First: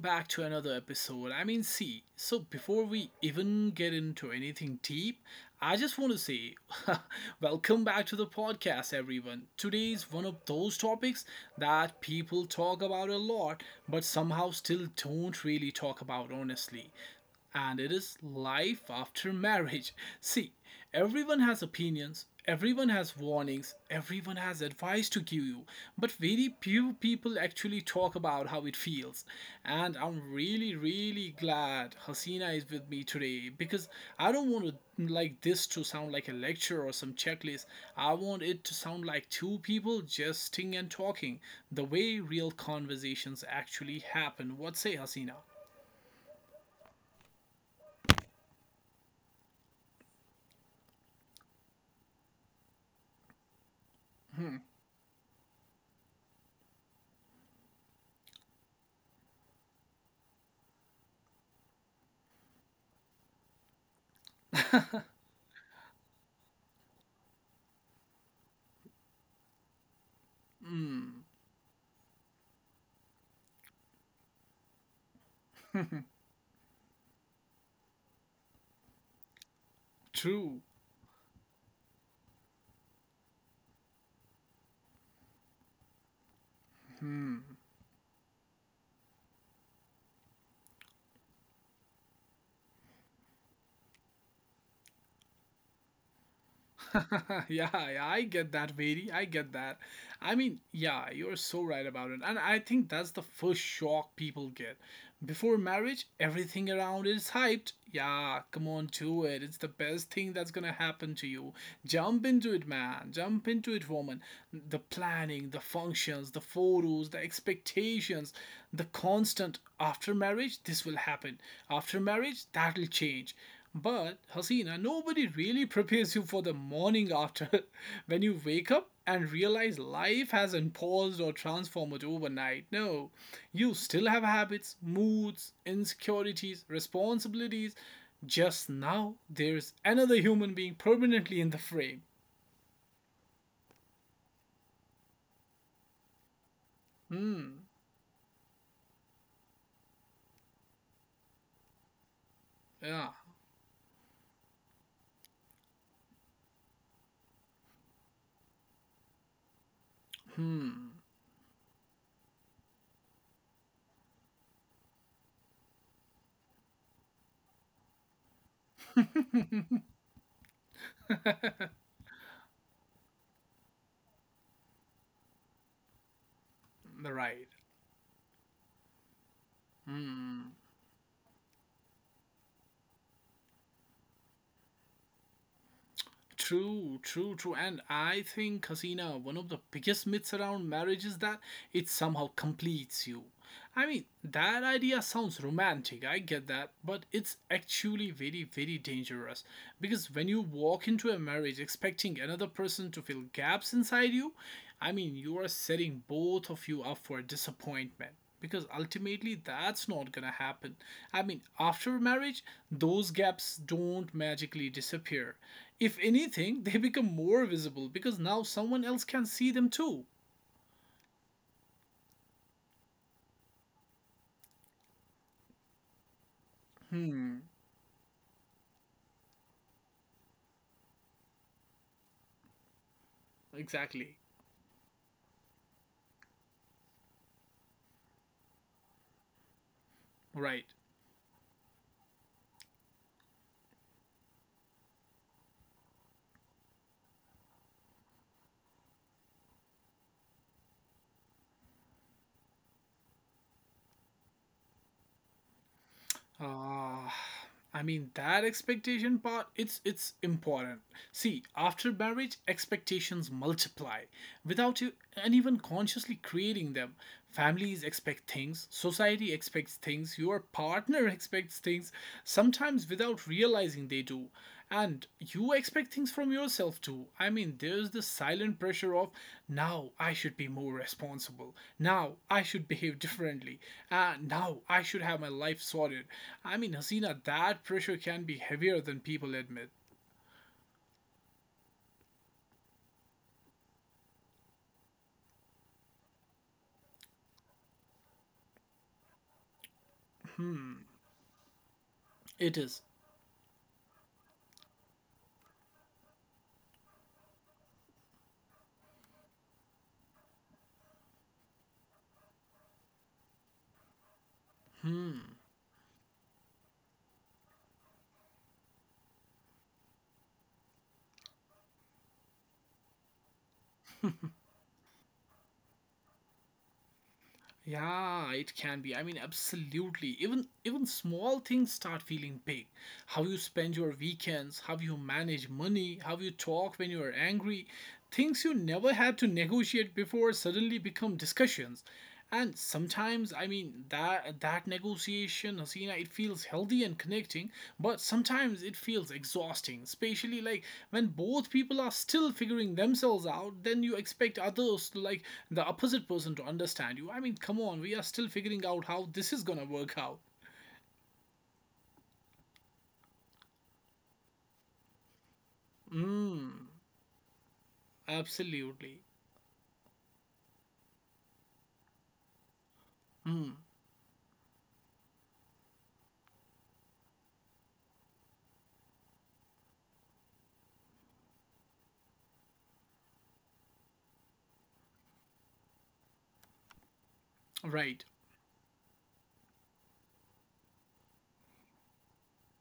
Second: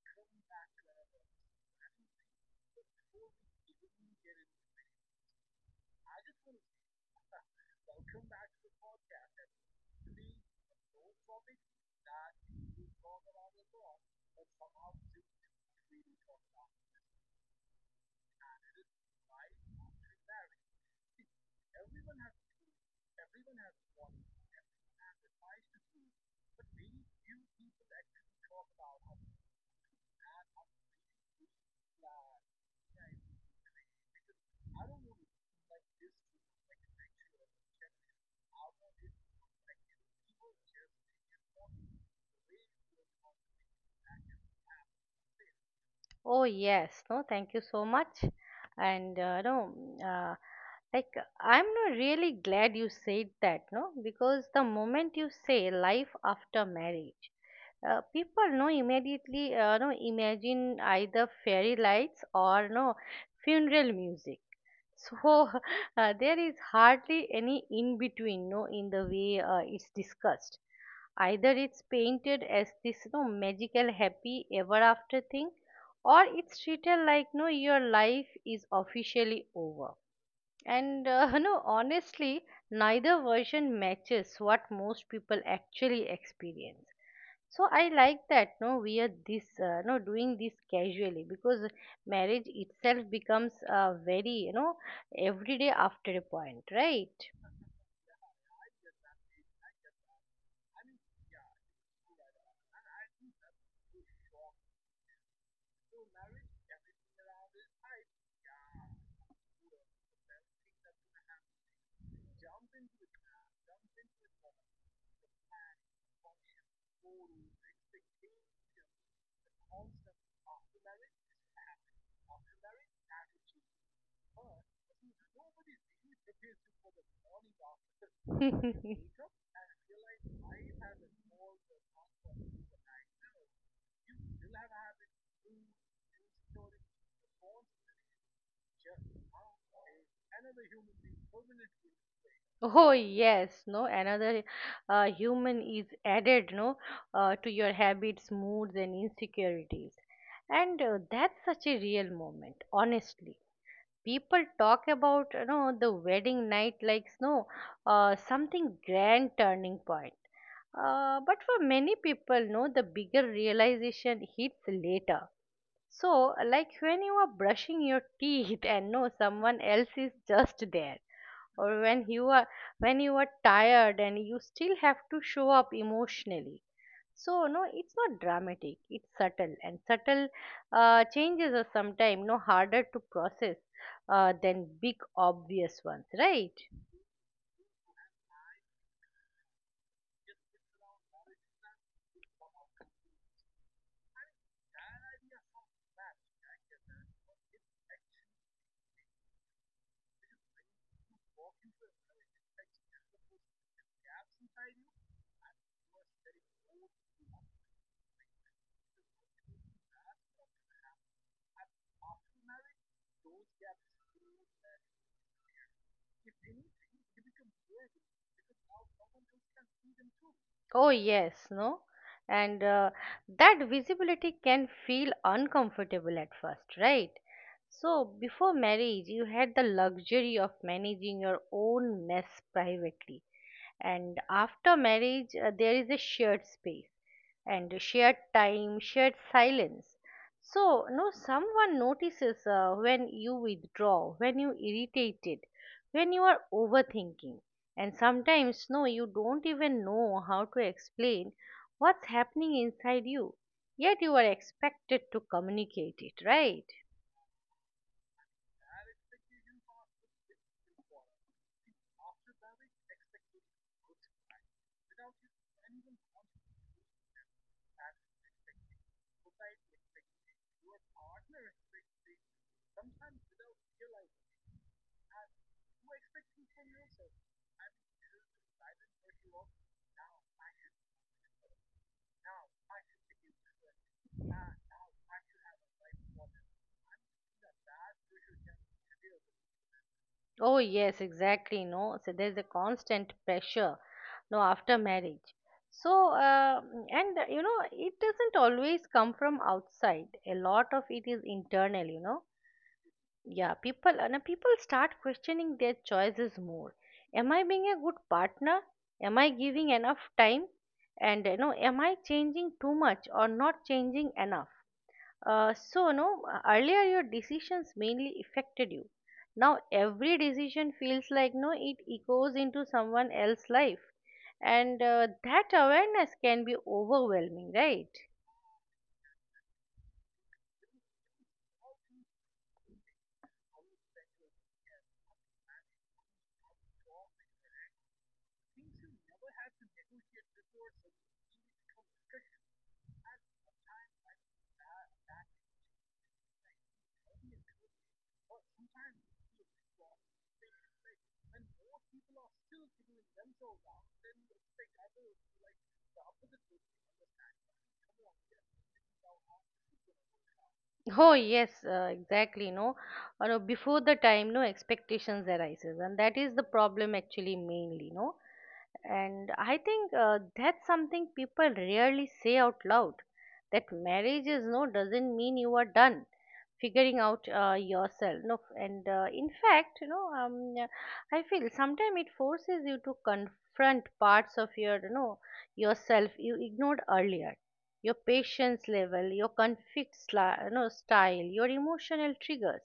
back to another episode. I mean, see, so before we even get into anything deep, I just want to say welcome back to the podcast, everyone. Today's one of those topics that people talk about a lot, but somehow still don't really talk about honestly, and it is life after marriage. See, everyone has opinions, everyone has warnings, everyone has advice to give you, but very few people actually talk about how it feels. And I'm really, really glad Hasina is with me today because I don't want to like this to sound like a lecture or some checklist. I want it to sound like two people jesting and talking, the way real conversations actually happen. What say, Hasina? Oh yes, no, thank you so much. And no, uh, like I'm not really glad you said that, no, because the Hmm. moment you say life after marriage, people no immediately no imagine either fairy lights or no funeral music, so there is hardly any in between, no, in the way it's discussed. Mm. Either it's painted as this, no, magical, happy, ever after thing, or it's treated like, no, your life is officially over. True. And honestly, neither version matches what most people actually experience. So I like that. No, we are this, no, doing this casually because marriage itself becomes very, everyday after a point, right? Yeah, yeah, I get that, Veri. I get that. I mean, yeah, you're so right about it. And I think that's the first shock people get. Before marriage, everything around is hyped. Yeah, come on, to it. It's the best thing that's gonna happen to you. Jump into it, man. Jump into it, woman. The planning, the functions, the photos, the expectations, the constant after marriage, this will happen. After marriage, that'll change, but Hasina, nobody really prepares you for the morning after when you wake up and realize life hasn't paused or transformed overnight. No, you still have habits, moods, insecurities, responsibilities. Just now, there's another human being permanently in the frame. Oh yes, no, another human is added, no, to your Hmm. habits, moods, and insecurities, and that's such a real moment. Yeah. Honestly, people talk about the wedding night like no, something grand turning point. Hmm. But for many people, no, the bigger realization hits later. So, like when you are brushing your teeth and no, someone else is just there, or when you are tired and you still have to show up emotionally. So Right. no, it's not dramatic, it's subtle, and subtle Hmm. Changes are sometimes no harder to process than big obvious ones, right? True, true, true. And I think, Hasina, one of the biggest myths around marriage is that it somehow completes you. I mean, that idea sounds romantic, I get that, but it's actually very, very dangerous. Because when you walk into a marriage expecting another person to fill gaps inside you, I mean, you are setting both of you up for disappointment. Because ultimately, that's not gonna happen. I mean, after marriage, those gaps don't magically disappear. If anything, they become more visible because now someone else can see them too. Oh yes, no, and that visibility can feel uncomfortable at first, right? Hmm. So before marriage you had the luxury of managing your own mess privately, and Exactly. after marriage there is a shared space and shared time, shared silence. Right. So no, someone notices when you withdraw, when you irritated, when you are overthinking, and sometimes no you don't even know how to explain what's happening inside you, yet you are expected to communicate it, right? Ah, I mean that expectation part, it's important. See, after marriage, expectations multiply without you anyone consciously creating them. Families expect things, society expects things, your partner expects things, sometimes without realizing they do. And you expect things from yourself too. I mean, there's the silent pressure of now I should be more responsible. Now I should behave differently. Now I should have my life sorted. I mean, Hasina, that pressure can be heavier than people admit. Oh, yes, exactly. No, so there's a constant pressure, no, after marriage. So, and it doesn't always come from outside. A lot Hmm, of it is internal, you know. it is. Yeah, people start questioning their choices more. Am I being a good partner? Am I giving enough time? And, am I changing too much or not changing enough? Hmm. So no, earlier your decisions mainly affected you. Now every decision feels like no, it echoes into someone else's life, and that awareness can be overwhelming, right? Yeah, it can be. I mean, absolutely. Even small things start feeling big. How you spend your weekends, how you manage money, how you talk when you are angry, things you never had to negotiate before suddenly become discussions. And sometimes, I mean, that negotiation, Hasina, it feels healthy and connecting, but sometimes it feels exhausting, especially like when both people are still figuring themselves out, then you expect others like the opposite person to understand you. I mean, come on, we are still figuring out how this is gonna work out. Oh yes, exactly. No, or before the time, no expectations arises, and that is the Mm. problem actually mainly. No, Absolutely. and I think that's something people rarely say out loud. Mm. That marriage is no doesn't mean you are done figuring out yourself. No, and in fact, yeah, I feel sometimes it forces you to confront parts of your, yourself you ignored earlier, your Right. patience level, your conflict style, your emotional triggers.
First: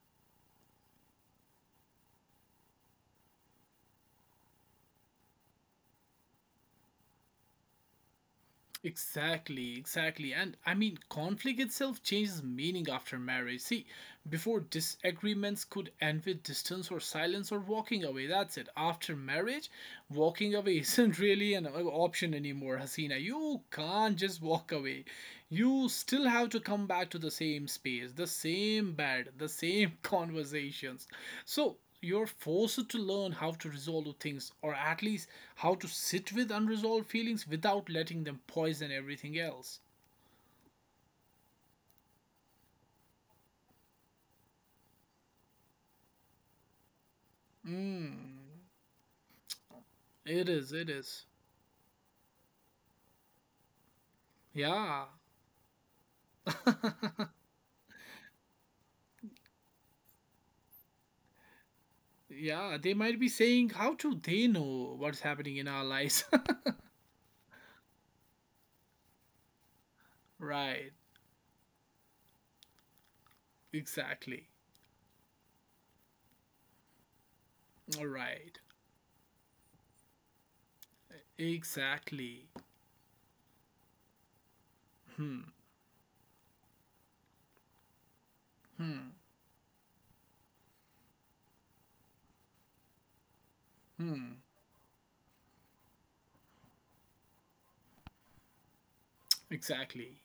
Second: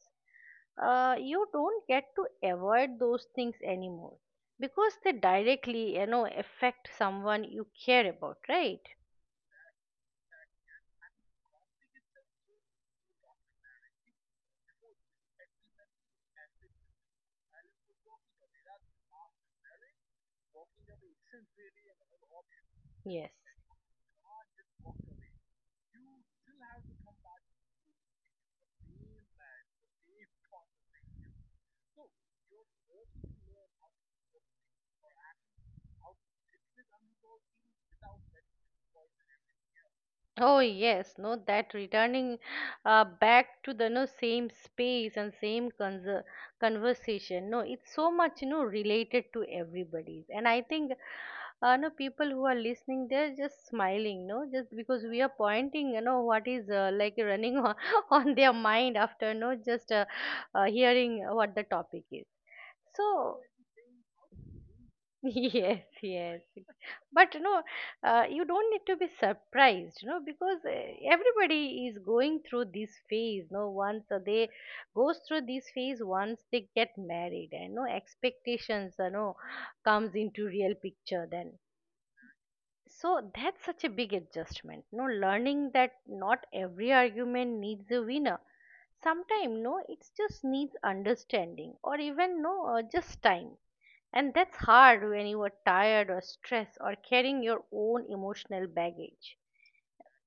You don't get to avoid those things anymore because they directly affect someone you care about, right? Exactly, exactly. And I mean, conflict itself changes meaning after marriage. See, before disagreements could end with distance or silence or walking away. That's it. After marriage, walking away isn't really an option anymore, Hasina. Yes. You can't just walk away. You still have to come back to the same space, the same bed, the same conversations. So you're forced to learn how to resolve things or at least how to sit with unresolved feelings without letting them poison everything else. Oh yes, no, that returning back to the no same space and same conser conversation. No, it's so much Mm. related to everybody's, It and I is, it think is. No people who are listening, they're just smiling, no, just because Yeah. we are pointing, what is like running on, on their mind after no just hearing what the topic is. Yeah, they might be So saying, how do they know what's happening in yes, our lives? yes. But you know, you don't need to be surprised, you know, because Right. everybody is going through this phase. No, once Exactly. they goes through this phase, once they get married, and no All right. expectations, comes into real picture then. Exactly. So that's such a big adjustment. No, Hmm. learning that not every argument needs a winner. Hmm. Sometimes, no, it just needs understanding, or even no, just time. And Hmm. that's hard when you are tired or stressed or carrying your own emotional baggage. Exactly.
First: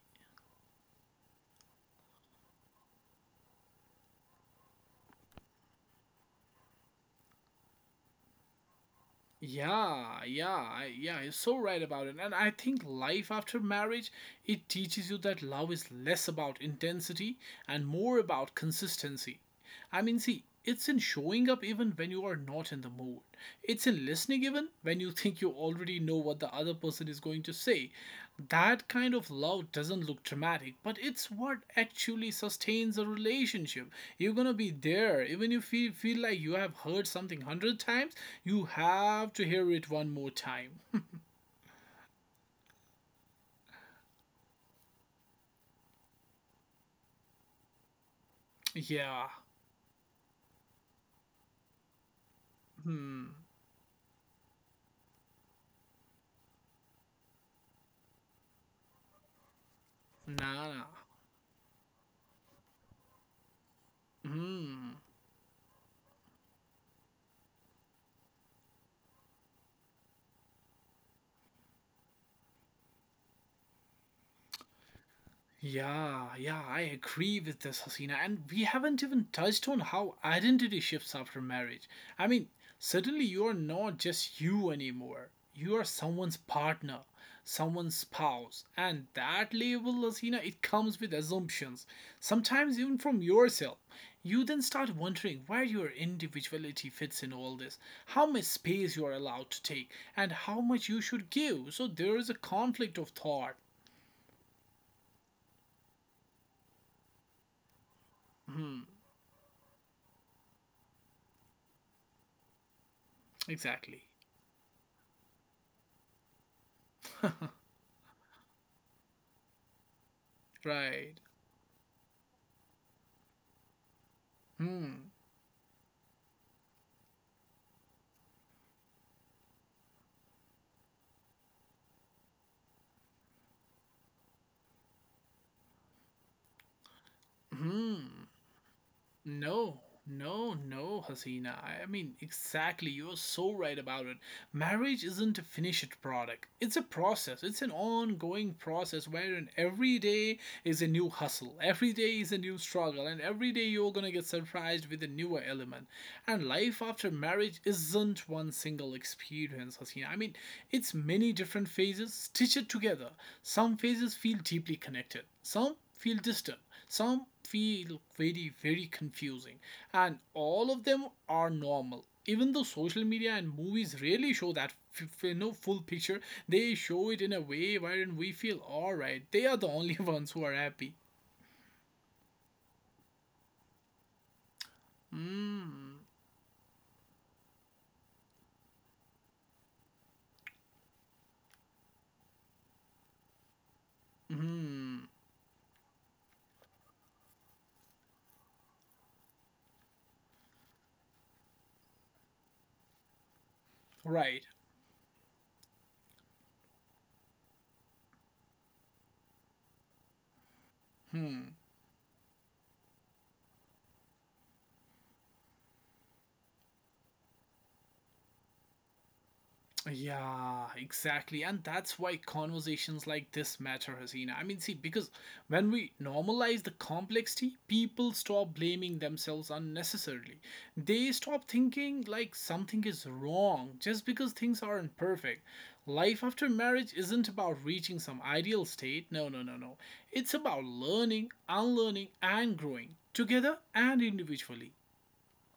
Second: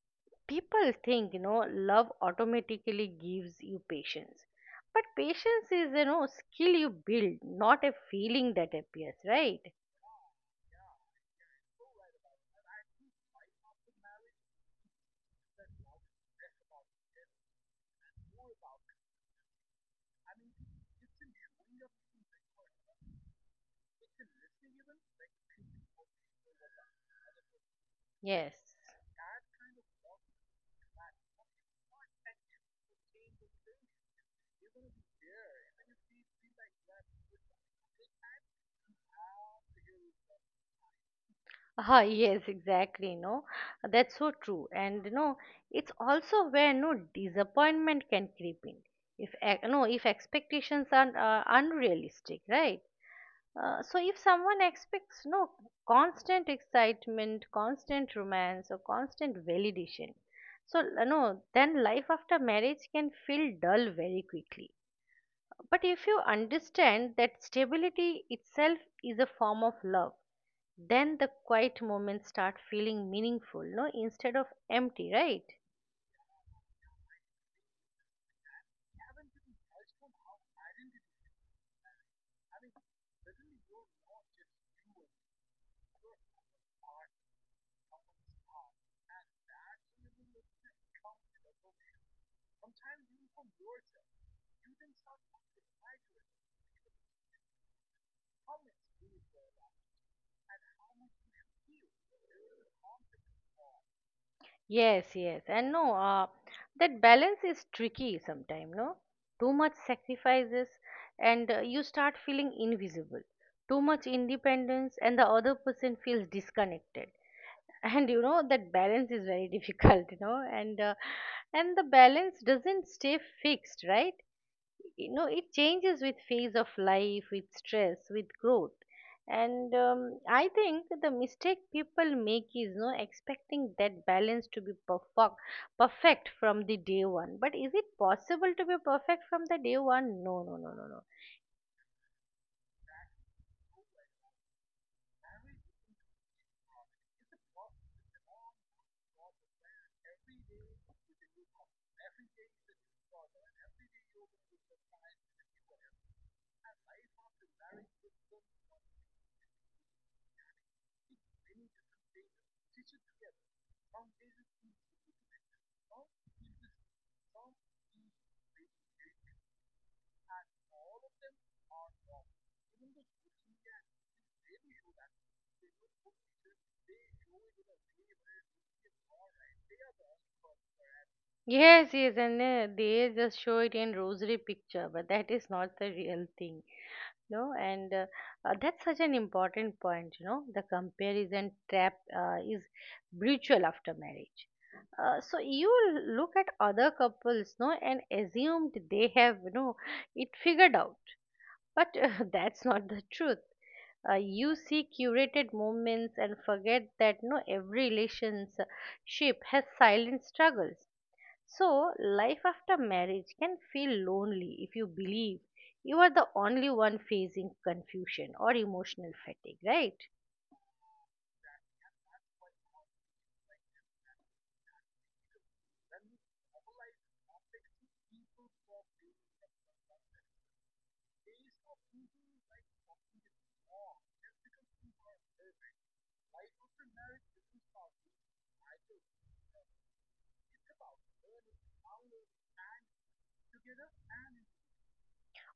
People think, love automatically gives you patience. But patience is, skill you build, not a feeling that appears, right? Yeah, yeah, yeah, you're so right about it. And I think life after marriage, it teaches you that love is less about intensity and more about consistency. I mean, see, it's in showing up even when you are not in the mood. It's in listening even when you think you already know what the other person is going to say. Yes. That kind of love doesn't look dramatic, but it's what actually sustains a relationship. You're gonna be there, even if you feel like you have heard something hundred times, you have to hear it one more time. Ah, yes, exactly. No, that's so true. And no, it's also where no disappointment can creep in. Yeah. If ex- no, if expectations are unrealistic, right? Hmm. So if someone expects no constant excitement, constant romance, or constant validation, Nah. so Nah. No, then life after marriage can feel dull very quickly. Hmm. But if you understand that stability itself is a form of love, then the quiet moments start feeling meaningful, no, instead of empty, right? Yeah, yeah, I agree with this, Hasina. And we haven't even touched on how identity shifts after marriage. I mean, suddenly you are not just you anymore. You are someone's partner, someone's spouse. And that label, Hasina, it comes with assumptions, sometimes even from yourself. You then start wondering where your individuality fits in all this, how much space you are allowed to take, and how much you should give. So there is a conflict of thought. Yes, yes, and no, that balance is tricky sometimes, Hmm. no? Too much sacrifices, and you start feeling invisible. Too Exactly. much independence, and the other person feels disconnected, and that balance is very difficult, you know and uh, Right. and the balance doesn't stay fixed, right? Hmm. you know it changes with phase of life, with stress, with growth. And I think the mistake people make is no expecting that balance to be perfect from the day one, but is it Hmm. possible to be perfect from the day No, one? No, no, no, no, no, no. no, Hasina. I mean, exactly. You're so right about it. Marriage isn't a finished product, it's a process. It's an ongoing process wherein every day is a new hustle, every day is a new struggle, and every day you're gonna get surprised with a newer element. And life after marriage isn't one single experience, Hasina. I mean, it's many different phases stitched together. Some phases feel deeply connected, some feel distant, some feel very, very confusing, and all of them are normal. Even though social media and movies rarely show that full picture, they show it in a way wherein we feel alright. They are the only ones who are happy. Yes, yes, and they just show it in rosary picture, but that is not the Hmm. real thing. No, and that's such an important point, the comparison trap is brutal after marriage. Hmm. So you look at other couples no and assumed they have it figured out, but that's not the truth. uh, Right. you see curated moments and forget that no every relationship has silent struggles. Hmm. So life after marriage can feel lonely if you believe you are the only one facing confusion or emotional fatigue, right? Yeah, exactly. And that's why conversations like this matter, Hasina. I mean, see, because when we normalize the complexity, people stop blaming themselves unnecessarily. They stop thinking like something is wrong just because things aren't perfect. Life after marriage isn't about reaching some ideal state. No, no, no, no. It's about learning, unlearning, and growing together and individually.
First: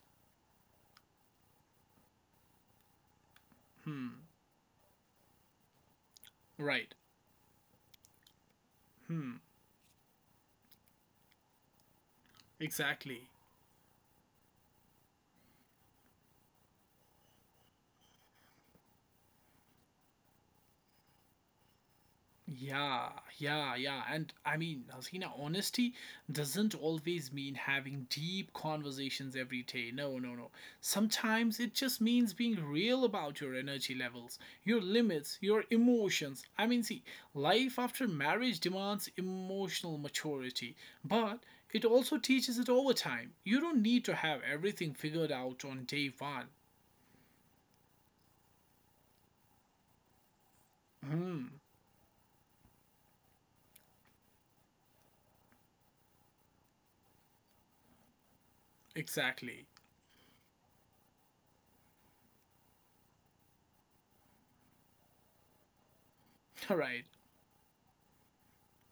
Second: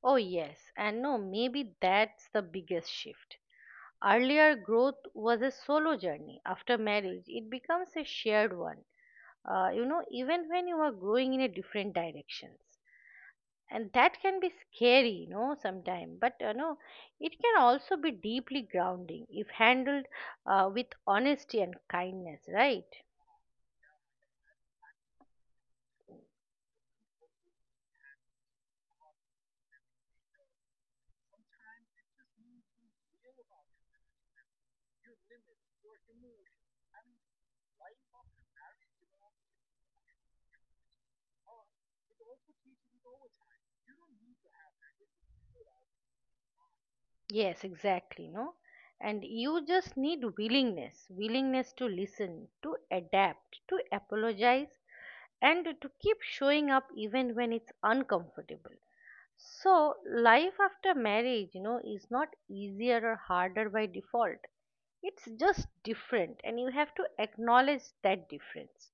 Oh yes, and no, maybe that's the biggest shift. Hmm. Earlier, growth was a solo journey. After Right. marriage, it becomes a shared one. Hmm. Even when you are growing in a different directions, Exactly. and that can be scary, sometimes. But it can also be deeply grounding if handled with honesty and kindness, right? Yeah, yeah, yeah. And I mean, Hasina, honesty doesn't always mean having deep conversations every day. No, no, no. Sometimes it just means being real about your energy levels, your limits, your emotions. I mean, see, life after marriage demands emotional maturity, but it also teaches it over time. You don't need to have everything figured out on day one. Yes, exactly. No, and you just need willingness, Hmm. willingness to listen, to adapt, to apologize, and to keep showing up even when it's uncomfortable. Exactly. So, life after marriage, is not easier or harder by default. It's just different, and you All have right. to acknowledge that difference.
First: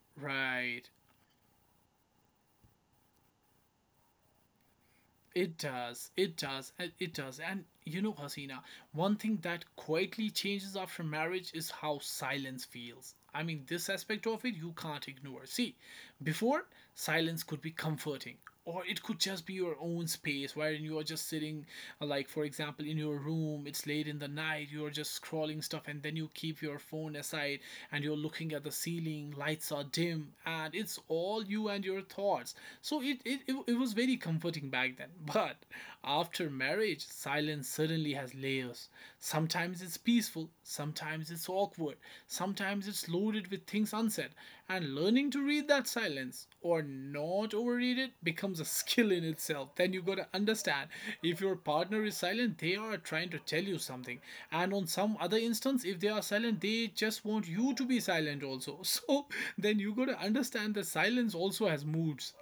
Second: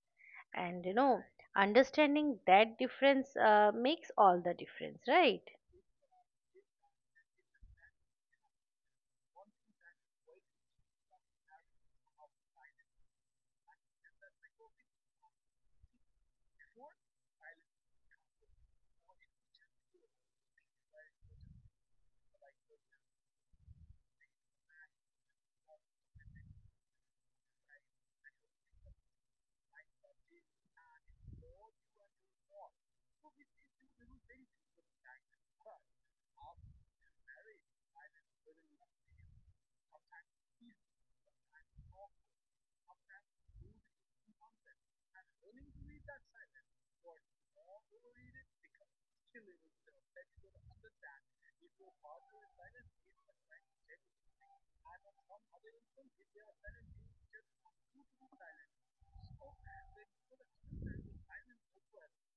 And, Right. Understanding that difference makes all the difference, right? It does. It does. And it does. And you know, Hasina, one thing that quietly changes after marriage is how silence feels. I mean, this aspect of it you can't ignore. See, before, silence could be comforting. Or it could just be your own space wherein you are just sitting, like for example, in your room, it's late in the night, you're just scrolling stuff, and then you keep your phone aside and you're looking at the ceiling, lights are dim, and it's all you and your thoughts. So it was very comforting back then. But after marriage, silence suddenly has layers. Sometimes it's peaceful, sometimes it's awkward, sometimes it's loaded with things unsaid, and learning to read that silence or not overread it becomes a skill in itself. Then you gotta understand if your partner is silent, they are trying to tell you something. And on some other instance, if they are silent, they just want you to be silent also. So then you gotta understand that silence also has moods.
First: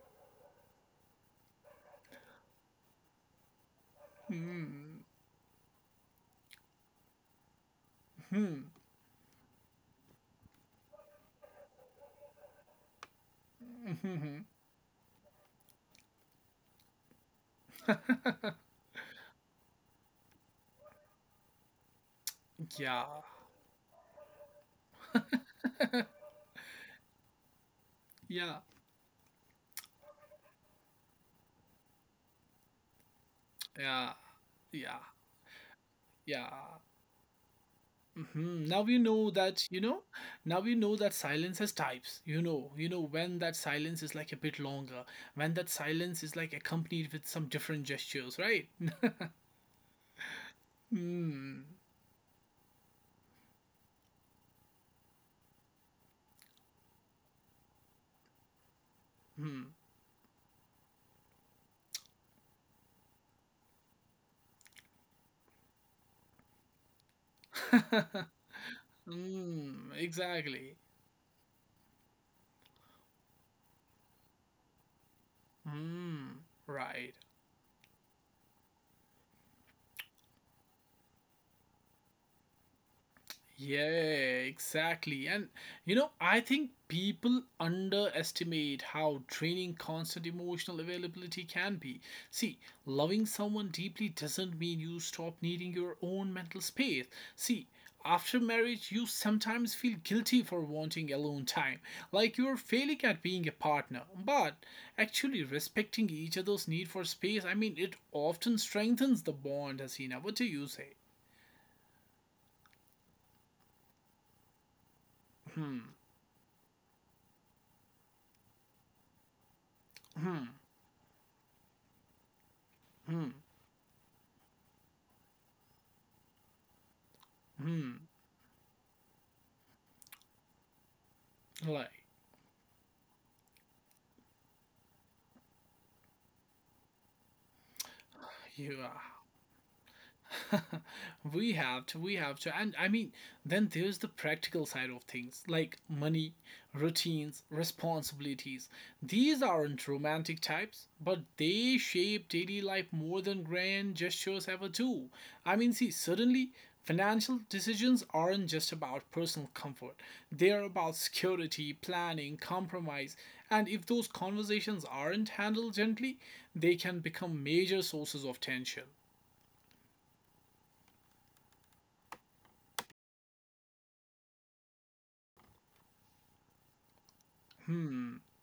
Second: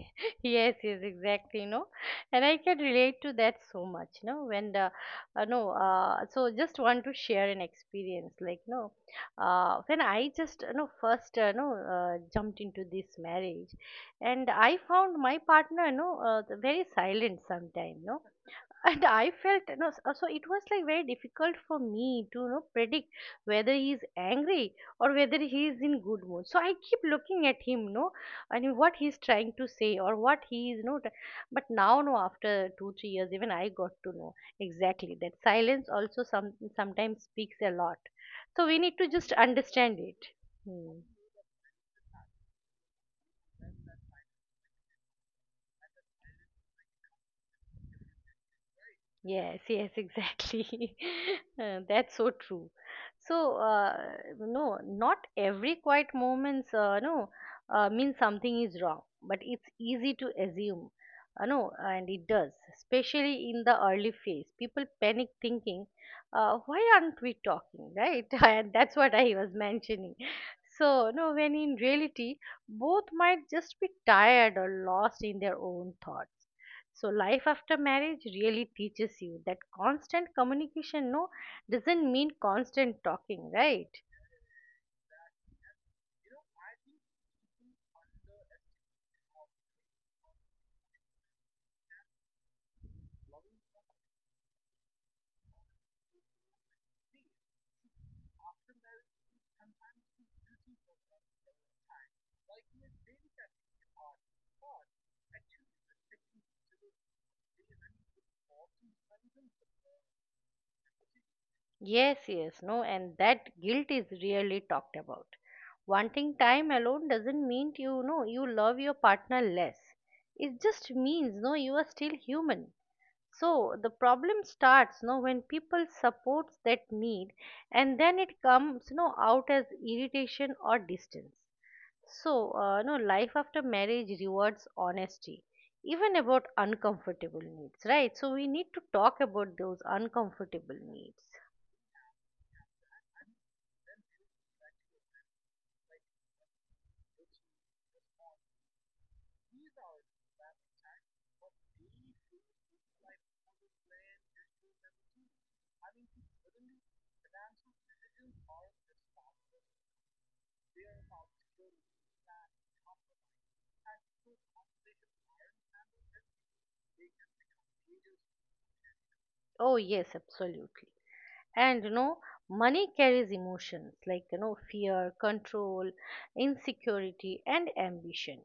Yes, yes, exactly, no, and I can relate to that so much, no, when the Mm-hmm. No so just want to share an experience like no, when I just first no jumped into this marriage, Mm-hmm. and I found my partner the very silent sometimes, no. And I felt, so it was like very difficult for me to Yeah, predict whether he's angry or whether he's in good mood. So I keep looking at him, you know, yeah, and what he's trying to say or what he is, you know. But now, no, after 2-3 years, even I got to yeah, know yeah, exactly that silence also some yeah. sometimes speaks a lot. So Mhm. we Now need you to know just that, you understand know, it. now you know Hmm. that silence has types. You know when that silence is like a bit longer, when that silence is like accompanied with some different gestures, right? Yes, yes, exactly. Hmm. That's so true. So, no, not every quiet moments, no, means something is wrong, but Hmm. it's easy to assume, no, and it does, especially in the early phase. People panic thinking, why aren't we talking, right? And that's what I was Hmm. mentioning. Exactly. So, no, when in reality, both might just be tired or lost in their own Hmm. thoughts. So Right. life after marriage really teaches you that constant communication no doesn't mean constant talking, right? Yeah, exactly. And you know, I think people underestimate how draining constant emotional availability can be. See, loving someone deeply doesn't mean you stop needing your own mental space. See, after marriage, you sometimes feel guilty for wanting alone time, like you're failing at being a partner. But actually, respecting each other's need for space, I mean, it often strengthens the bond, Hasina. What do you say? Yes, yes, no, and that guilt is really talked about. Hmm. Wanting time alone doesn't mean you love your partner less. Hmm. It just means no, you are still human. Hmm. So the problem starts, when people supports that need, and Hmm. then it comes out as irritation or distance. Like So uh, you life after marriage rewards honesty, even about uncomfortable needs, right? So we need you to are. talk about those uncomfortable needs. We have to, we have to. And I mean, then there's the practical side of things like money, routines, responsibilities. These aren't romantic types, but they shape daily life more than grand gestures ever do. I mean, see, suddenly financial decisions aren't just about personal comfort, they're about security, planning, compromise. And if those conversations aren't handled gently, they can become major sources of tension. Oh yes, absolutely. And money carries emotions like, fear, control, insecurity, and Hmm. ambition.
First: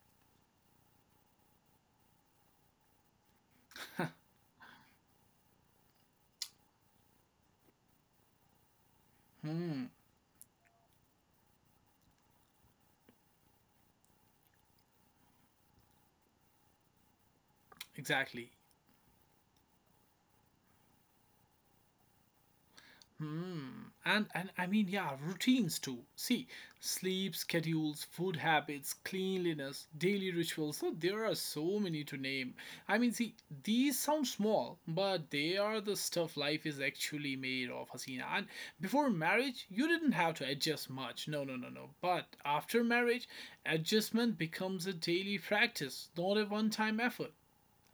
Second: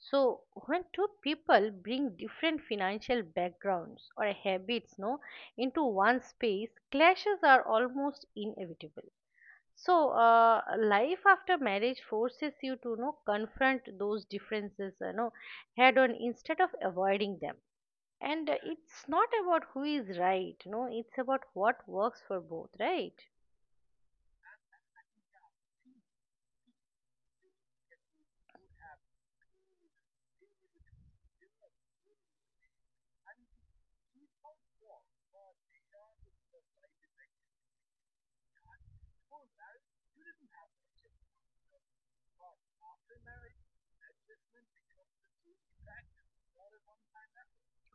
So when two people bring different financial backgrounds or habits no into one space, clashes are almost inevitable. Hmm. So life after marriage forces you to know confront those differences, head on, instead of avoiding them. Exactly. And it's not about who is right, no, it's about what works for both, right? Hmm. And I mean, yeah, routines too. See, sleep schedules, food habits, cleanliness, daily rituals. So there are so many to name. I mean, see, these sound small, but they are the stuff life is actually made of, Hasina. And before marriage, you didn't have to adjust much. No, no, no, no. But after marriage, adjustment becomes a daily practice, not a one-time effort.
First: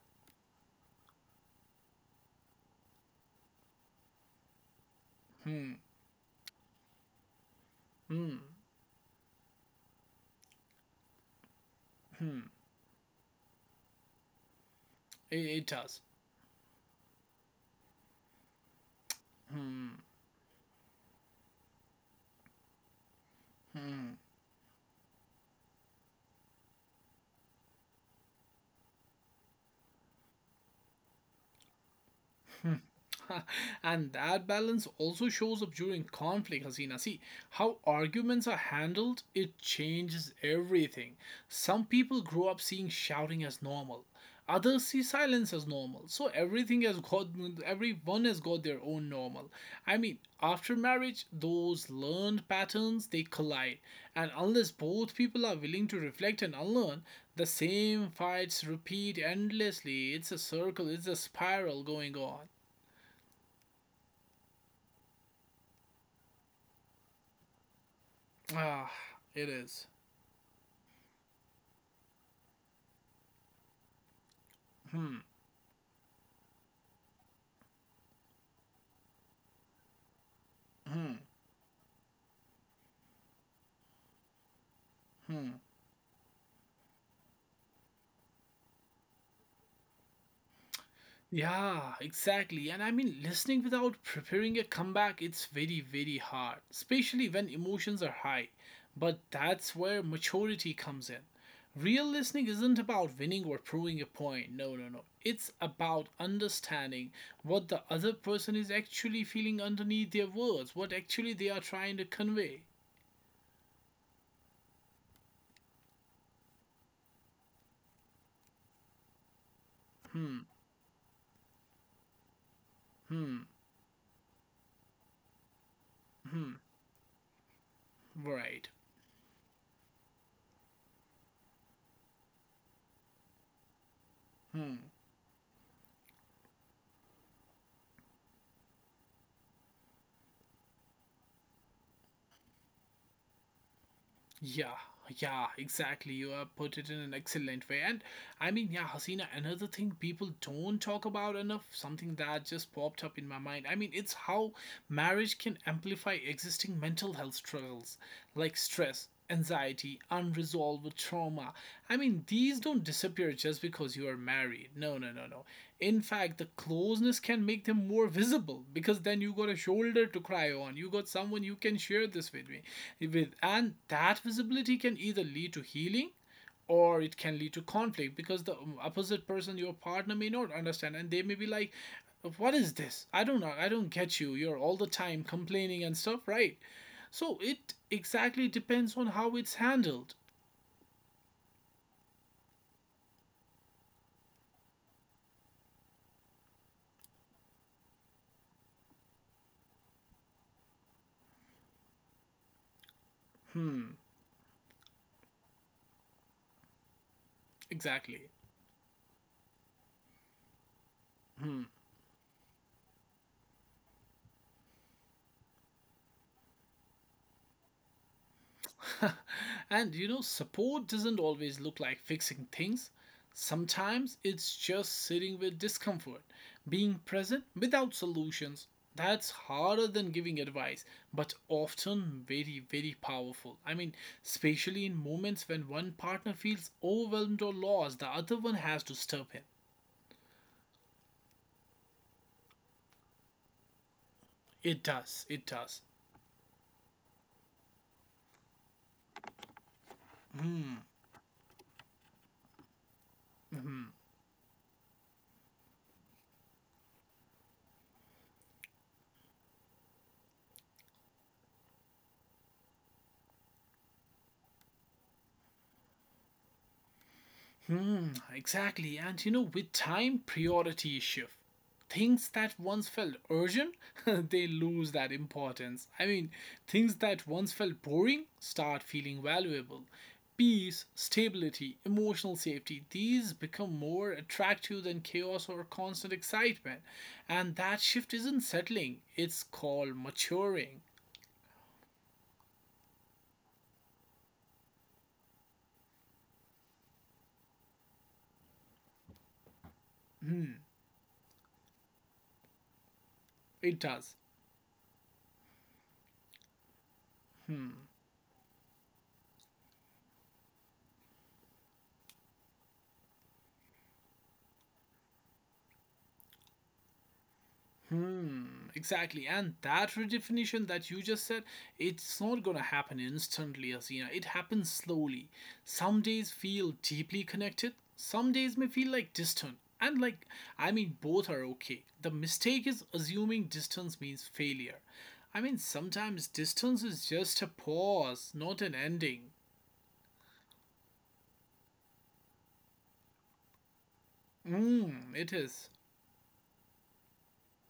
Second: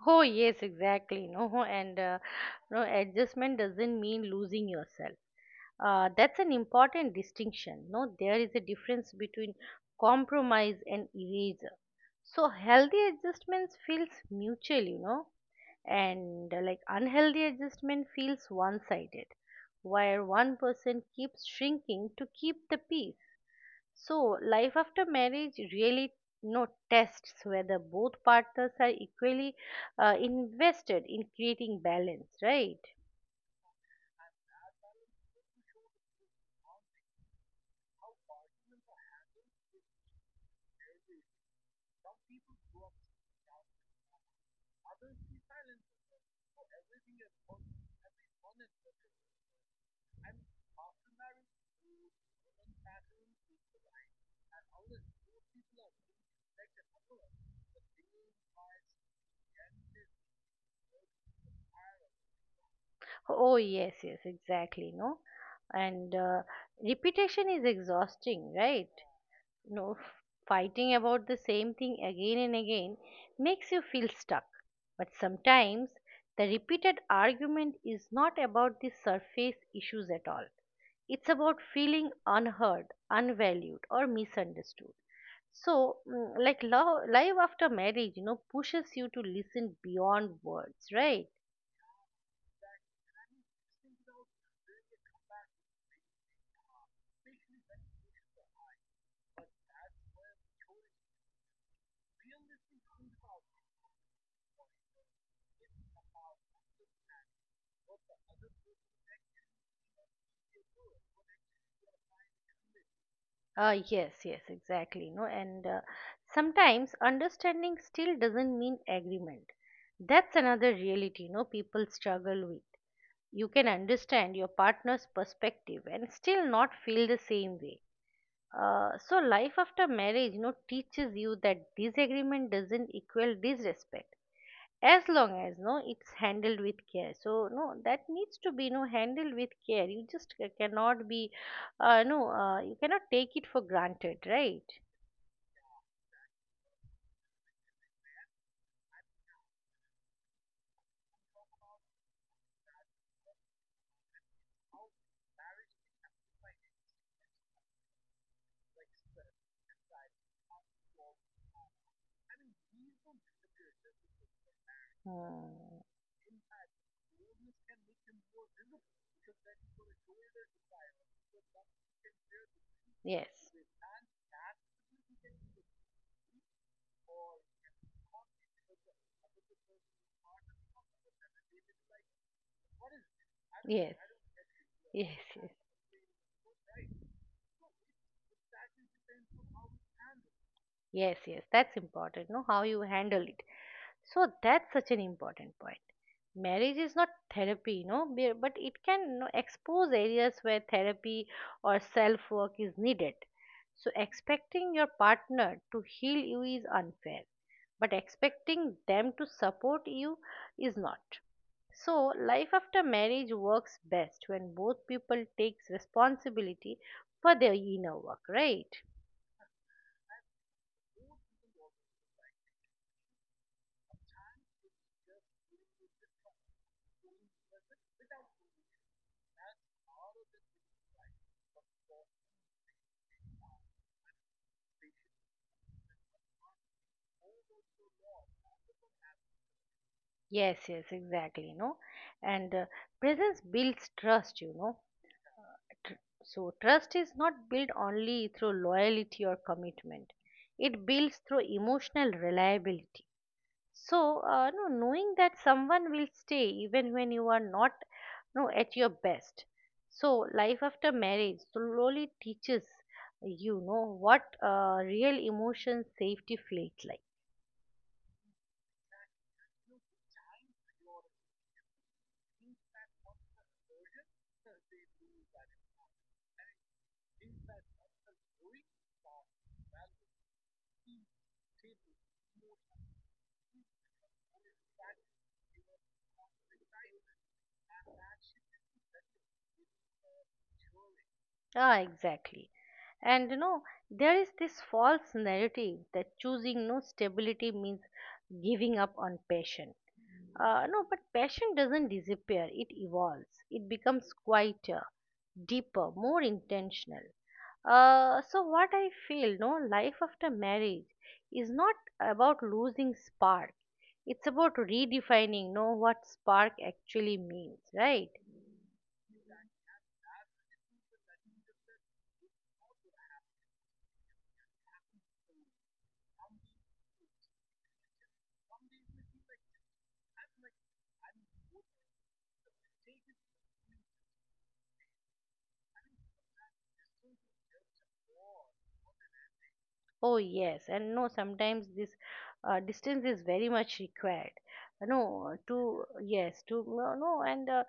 Oh, yes, exactly. No, and no, adjustment doesn't mean losing yourself. Hmm. That's an important distinction. No, Hmm. there is a difference between compromise and erasure. Hmm. So healthy adjustments feels mutual, It does. and like unhealthy adjustment feels one-sided, Hmm. where one person keeps shrinking to keep the peace. Hmm. So, life after marriage really, tests whether both partners are equally invested in creating balance, Hmm. right? And that balance also shows up during conflict, Hasina. See, how arguments are handled, it changes everything. Some people grow up seeing shouting as normal. Others see silence as normal. So everything has got everyone has got their own normal. I mean, after marriage, those learned patterns they collide. And unless both people are willing to reflect and unlearn, the same fights repeat endlessly. It's a circle, it's a spiral going on. Oh, yes, yes, exactly, no? And Repetition is exhausting, right? Ah, it you is. know Fighting about the same thing again and again makes you feel stuck. But Hmm, sometimes the repeated argument is not about the surface issues at all. hmm, It's about feeling unheard, unvalued or misunderstood. hmm. So like love, life after marriage pushes you to listen beyond words, right? Yeah, exactly. And I mean, listening without preparing a comeback, it's very, very hard, especially when emotions are high. But that's where maturity comes in. Real listening isn't about winning or proving a point. No, no, no. It's about understanding what the other person is actually feeling underneath their words, what actually they are trying to convey. Yes, yes, exactly. No, and sometimes understanding still doesn't mean agreement. Hmm, That's another reality, no, people struggle with. hmm, You can understand your partner's perspective and still hmm. not feel the same way. Right. So life after marriage, teaches you that disagreement doesn't equal disrespect Hmm. as long as no it's handled with care. So no that needs to be no handled with care, you just cannot be no you cannot take it for granted, Yeah, right? yeah, exactly. You have put it in an excellent way. And I mean, yeah, Hasina, another thing people don't talk about enough, something that just popped up in my mind. I mean, it's how marriage can amplify existing mental health struggles like stress, anxiety, unresolved trauma. I mean, these don't disappear just because you are married. No, no, no, no. Hmm. In fact, the closeness can make them more visible because then you got a shoulder to cry on. You got someone you can share this with me with. Yes. And that visibility can either lead to healing or it can lead to conflict because the opposite person your partner may not understand and they may be like what is this, I don't know, I don't Yes, get you, you're all the yes, time yes, complaining and stuff, right? So it exactly depends on how it's handled. yes, yes. That's important. No, how you handle it. So that's such an important point. Marriage is not therapy, no, but it can no, expose areas where therapy or self work is needed. So Hmm, expecting your partner to heal you is unfair, but exactly. expecting them to support you is not. So, life after marriage works best when both people takes responsibility for their inner work, right? And you know, support doesn't always look like fixing things. Sometimes it's just sitting with discomfort, being present without solutions. That's harder than giving advice, but often very, very powerful. I mean, especially in moments when one partner feels overwhelmed or lost, the other one has to step in. Yes, yes, exactly, you know. And Presence builds trust, you know. It does, it does. Tr- So, trust is not built only through loyalty or commitment. It builds through emotional reliability. Mhm. So, no, knowing that someone will stay even when you are not no, at your best. So, life after marriage slowly teaches what real emotion safety feels like. Mm, exactly. And you know, with time, priority shift. Things that once felt urgent, they lose that importance. I mean, things that once felt boring start feeling valuable. Peace, stability, emotional safety, these become more attractive than chaos or constant excitement. And that shift isn't settling, it's called maturing. Ah, exactly. And you know, there is this false narrative that choosing no stability means giving up on passion. No, but passion doesn't disappear, it evolves, it It becomes does. quieter, deeper, more intentional. So what I feel, no, life after marriage is not about losing spark. It's about redefining, no, what spark actually means, right? Hmm, exactly. And that redefinition that you just said, it's not gonna happen instantly, Asina. It happens slowly. Some days feel deeply connected, some days may feel like distant. And like, I mean, both are okay. The mistake is assuming distance means failure. I mean, sometimes distance is just a pause, not an ending. Oh yes, and no, sometimes this distance is very much required. Mm, it No, is. to yes, to no, no and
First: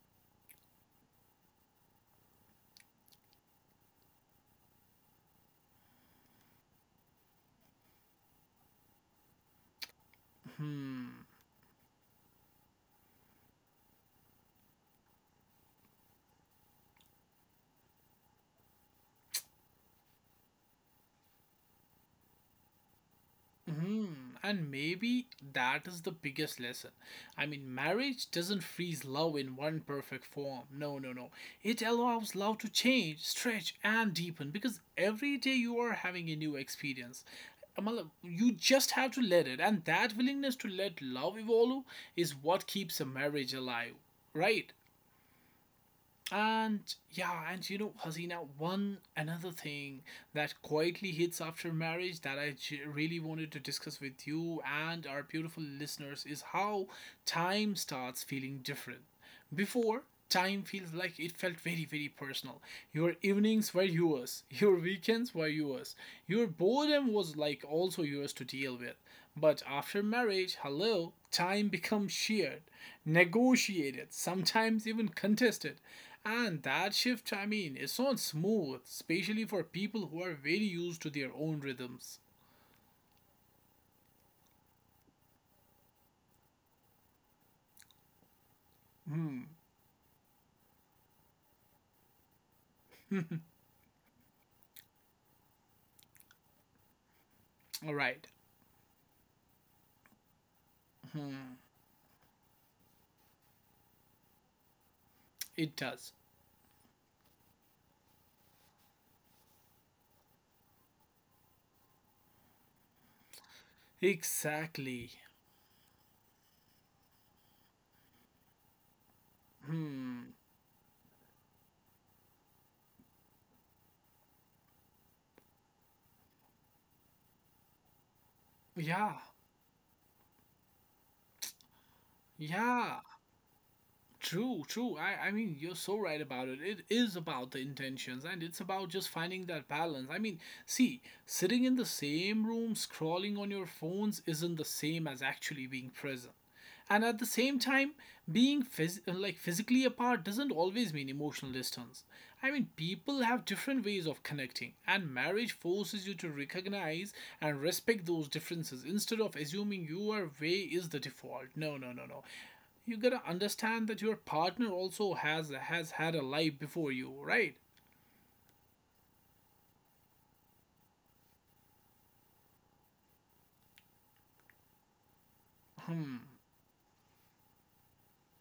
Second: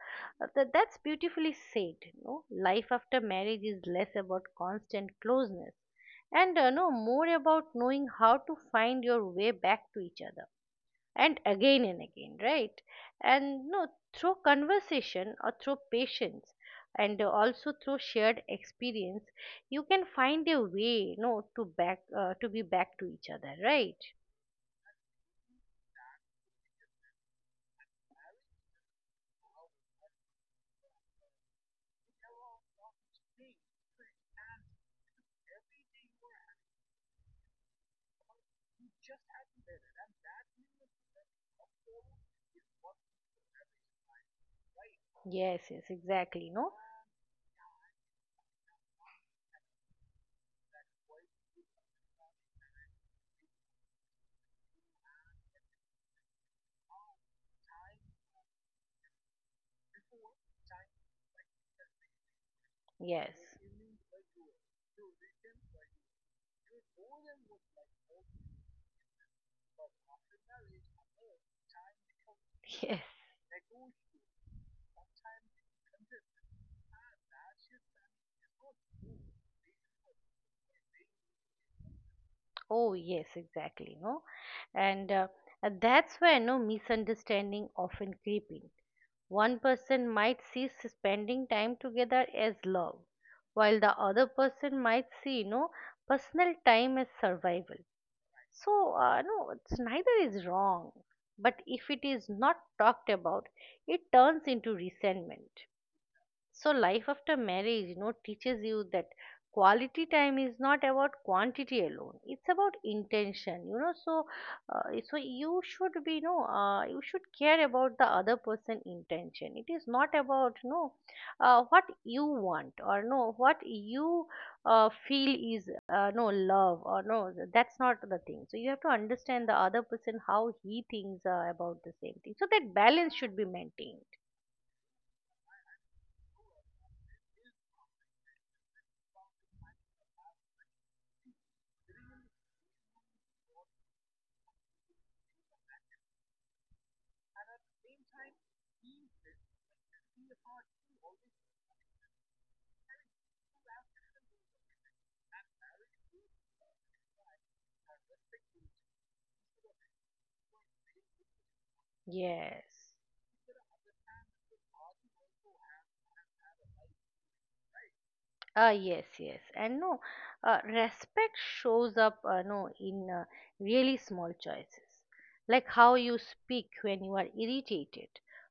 that's beautifully said. No, life after marriage is less about constant closeness, and no more about knowing how to find your way back to each other and again and again, right? And no, through conversation or through patience and also through shared experience, you can find a way no to back to be back to each other, right? Hmm, and maybe that is the biggest lesson. I mean, marriage doesn't freeze love in one perfect form. No, no, no. It allows love to change, stretch, and deepen because every day you are having a new experience. Matlab, you just have to let it, and that willingness to let love evolve is what keeps a marriage alive, right? Yes, yes, exactly, no. And yeah, and you know, Hasina, one another thing that quietly hits after marriage that I j- really wanted to discuss with you and our beautiful listeners is how time starts feeling different. Before, time feels like it felt very, very personal. Your Yes. evenings were yours, your weekends were yours, your boredom was like also yours to deal with. But after marriage, hello, time becomes shared, Yes. negotiated, sometimes even contested. And that shift, I mean, it's not smooth, especially for people who are very used to their own rhythms. Oh, yes, exactly. No, and that's where no misunderstanding often creep in. One person might see spending time together as love, while the other person might see, personal time as survival. Alright, So, no, it's neither is wrong, but if it is not talked about, it turns into resentment. it does. So, life after marriage, teaches you that quality time is not about quantity alone. It's about intention, you know. So, Exactly. so you should be, you should care about the other person' intention. It is not about, what you want or no, what you feel is no love or no. That's not the thing. So you have to Yeah, understand the other person how he thinks about the same thing. So that yeah. balance should be maintained. True, true. I mean, you're so right about it. It is about the intentions and it's about just finding that balance. I mean, see, sitting in the same room scrolling on your phones isn't the same as actually being present. And at the same time, being phys- like physically apart doesn't always mean emotional distance. I mean, people have different ways of connecting, and marriage forces you to recognize and respect those differences instead of assuming your way is the default. No, no, no, no, Yes. you gotta understand that your partner also has had a life before you, right? Ah, yes, yes. And no, respect shows up, no, in really small choices, like how you speak when you are irritated,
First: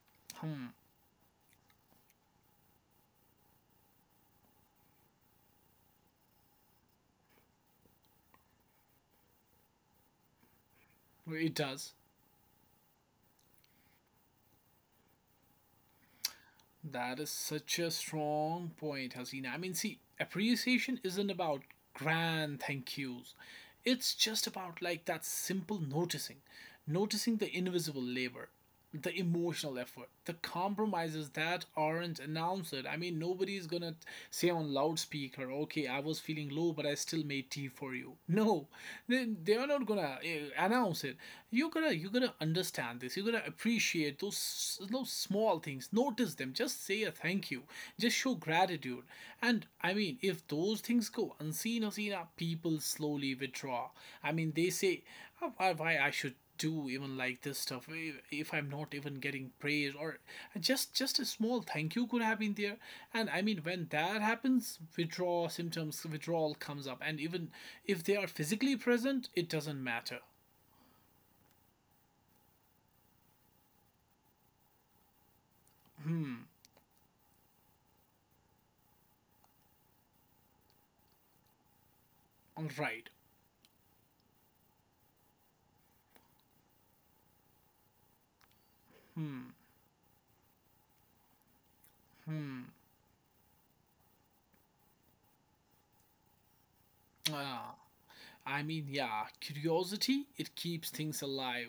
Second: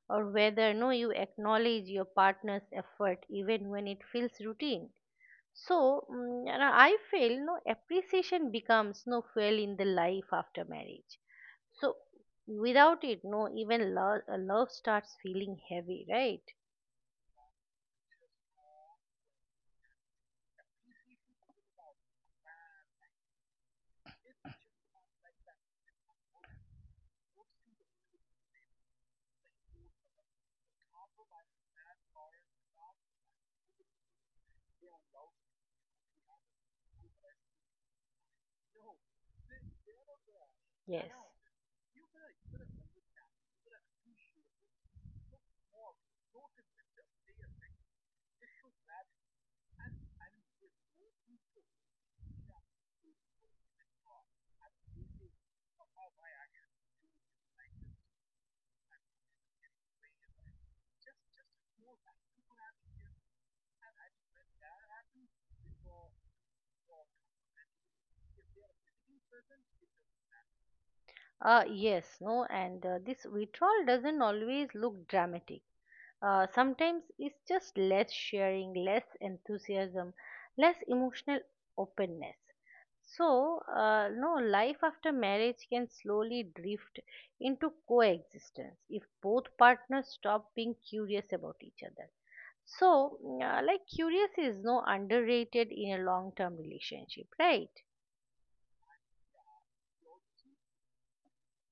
or Hmm, whether, no, you acknowledge your partner's effort even when it feels routine. So, and I feel, no, appreciation becomes, no, fuel in the life after marriage. it does. So, without it, no, even love starts feeling heavy, right? That is such a strong point, Hasina. I mean, see, appreciation isn't about grand thank yous. It's just about like that simple noticing, noticing the invisible labor, the emotional effort, the compromises that aren't announced. I mean, nobody's gonna say on loudspeaker, okay, I was feeling low, but I still made tea for you. No, they are not gonna announce Yes. it. You gotta understand this. You gotta appreciate those small things, notice them, just say a thank you, just show gratitude. And I mean, if those things go unseen or seen, people slowly withdraw. I mean they say, "Oh, why I should do even like this stuff if I'm not even getting praise? Or just a small thank you could have been there." And I mean, when that happens, withdrawal symptoms, withdrawal comes up, and even if they are physically present, it doesn't matter. Yes, no, and this withdrawal doesn't always look dramatic. Sometimes it's just less sharing, less enthusiasm, less emotional openness. All right So, no, life after marriage can slowly drift into coexistence if both partners stop being curious about each other. So, like, curious is no underrated in a long term relationship, right? ah, I mean, yeah, curiosity, it keeps things alive.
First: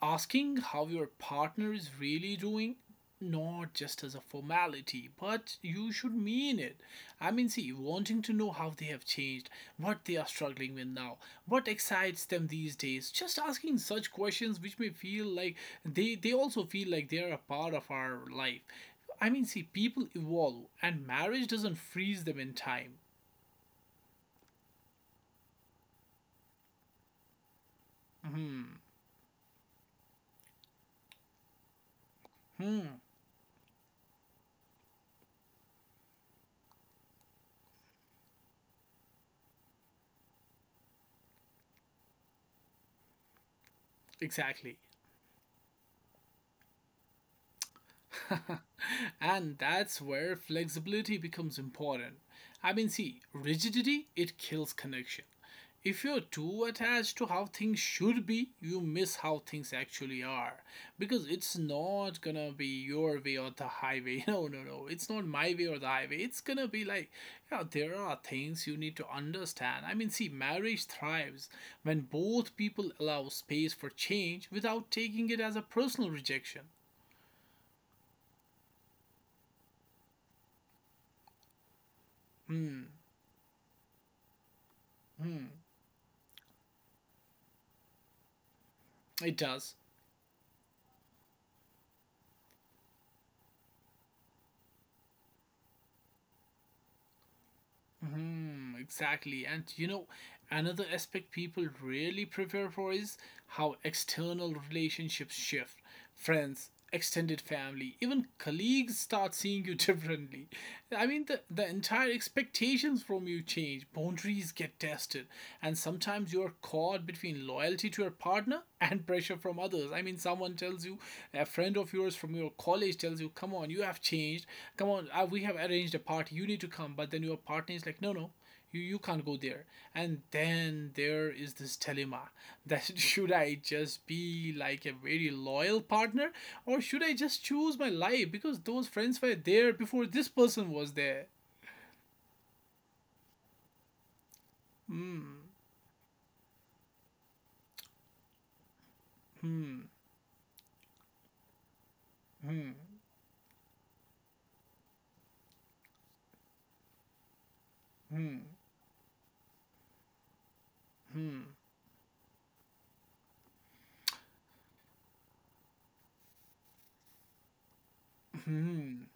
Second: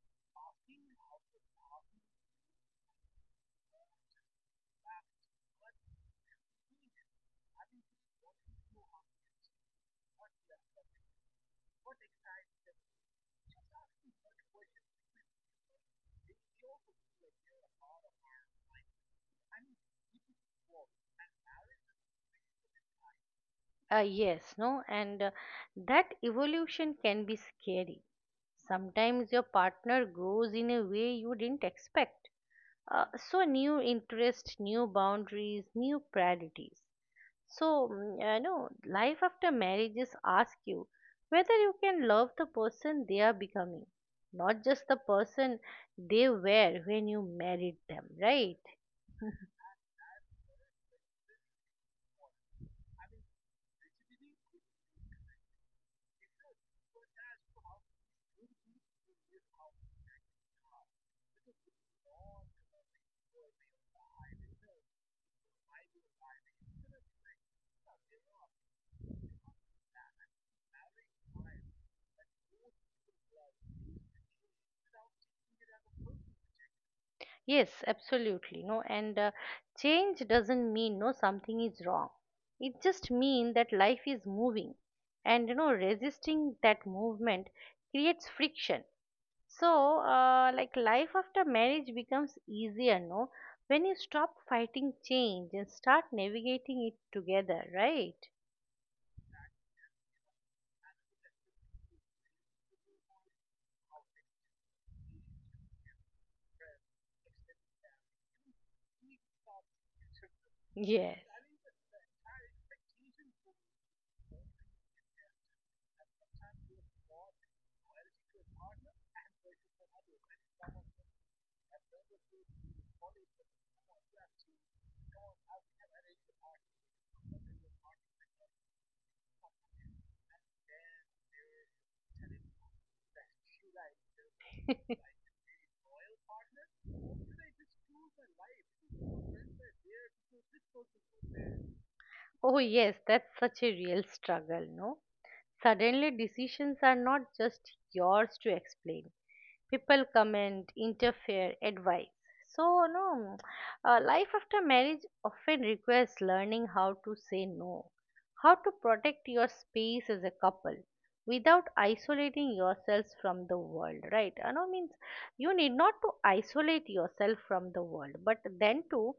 Asking how your partner is really doing, not just as a formality, but you should mean it. I mean, see, wanting to know how they have changed, what they are struggling with now, what excites them these days, just asking such questions which may feel like they also feel like they are a part of our life. I mean, see, people evolve and marriage doesn't freeze them in time. Yes, no, and that evolution can be scary. Mm-hmm. Sometimes your partner grows in a way you didn't expect. Hmm. Uh, so new interests, new boundaries, new priorities. So, no, life after marriages ask you whether you can love the person they are becoming, not Exactly. just the person they were when you married them, right? And that's where flexibility becomes important. I mean, see, rigidity it kills connection. If you're too attached to how things should be, you miss how things actually are, because it's not gonna be your way or the highway. No, no, no. It's not my way or the highway. It's gonna be like, yeah, there are things you need to understand. I mean, see, marriage thrives when both people allow space for change without taking it as a personal rejection. Yes, absolutely. No, and change doesn't mean no something is wrong. It just means that life is moving, and you know resisting that movement creates friction. It does. So, like life after marriage becomes easier, no, when you stop fighting change and start navigating it together, right? Mm, exactly. And you know, another aspect people really prepare for is how external relationships shift. Friends, extended family, even colleagues start seeing you differently. I Yes. mean, the entire expectations from you change, boundaries get tested, and sometimes you are caught between loyalty to your partner and pressure from others. I mean, someone tells you, a friend of yours from your college tells you, "Come on, you have changed. Come on, we have arranged a party, you need to come." But then your partner is like, "No, no, you can't go there." And then there is this dilemma that should I just be like a very loyal partner, or should I just choose my life because those friends were there before this person was there? Oh, yes, that's such a real struggle, no? Suddenly, decisions are not just yours to explain. People comment, interfere, advise. So, no, life after marriage often requires learning how to say no, how to protect your space as a couple without isolating yourselves from the world, right? No means you need not to isolate yourself from the world, but then Hmm. too,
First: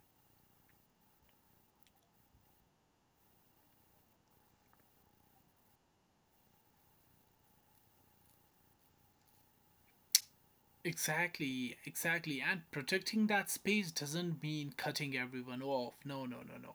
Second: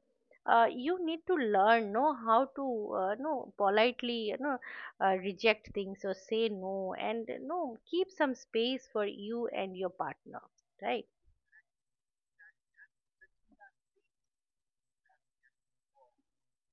you need to learn know how to know politely reject things or say no and no keep some space for you and your partner, right? Exactly, exactly. And protecting that space doesn't mean cutting everyone off. No, no, no, no.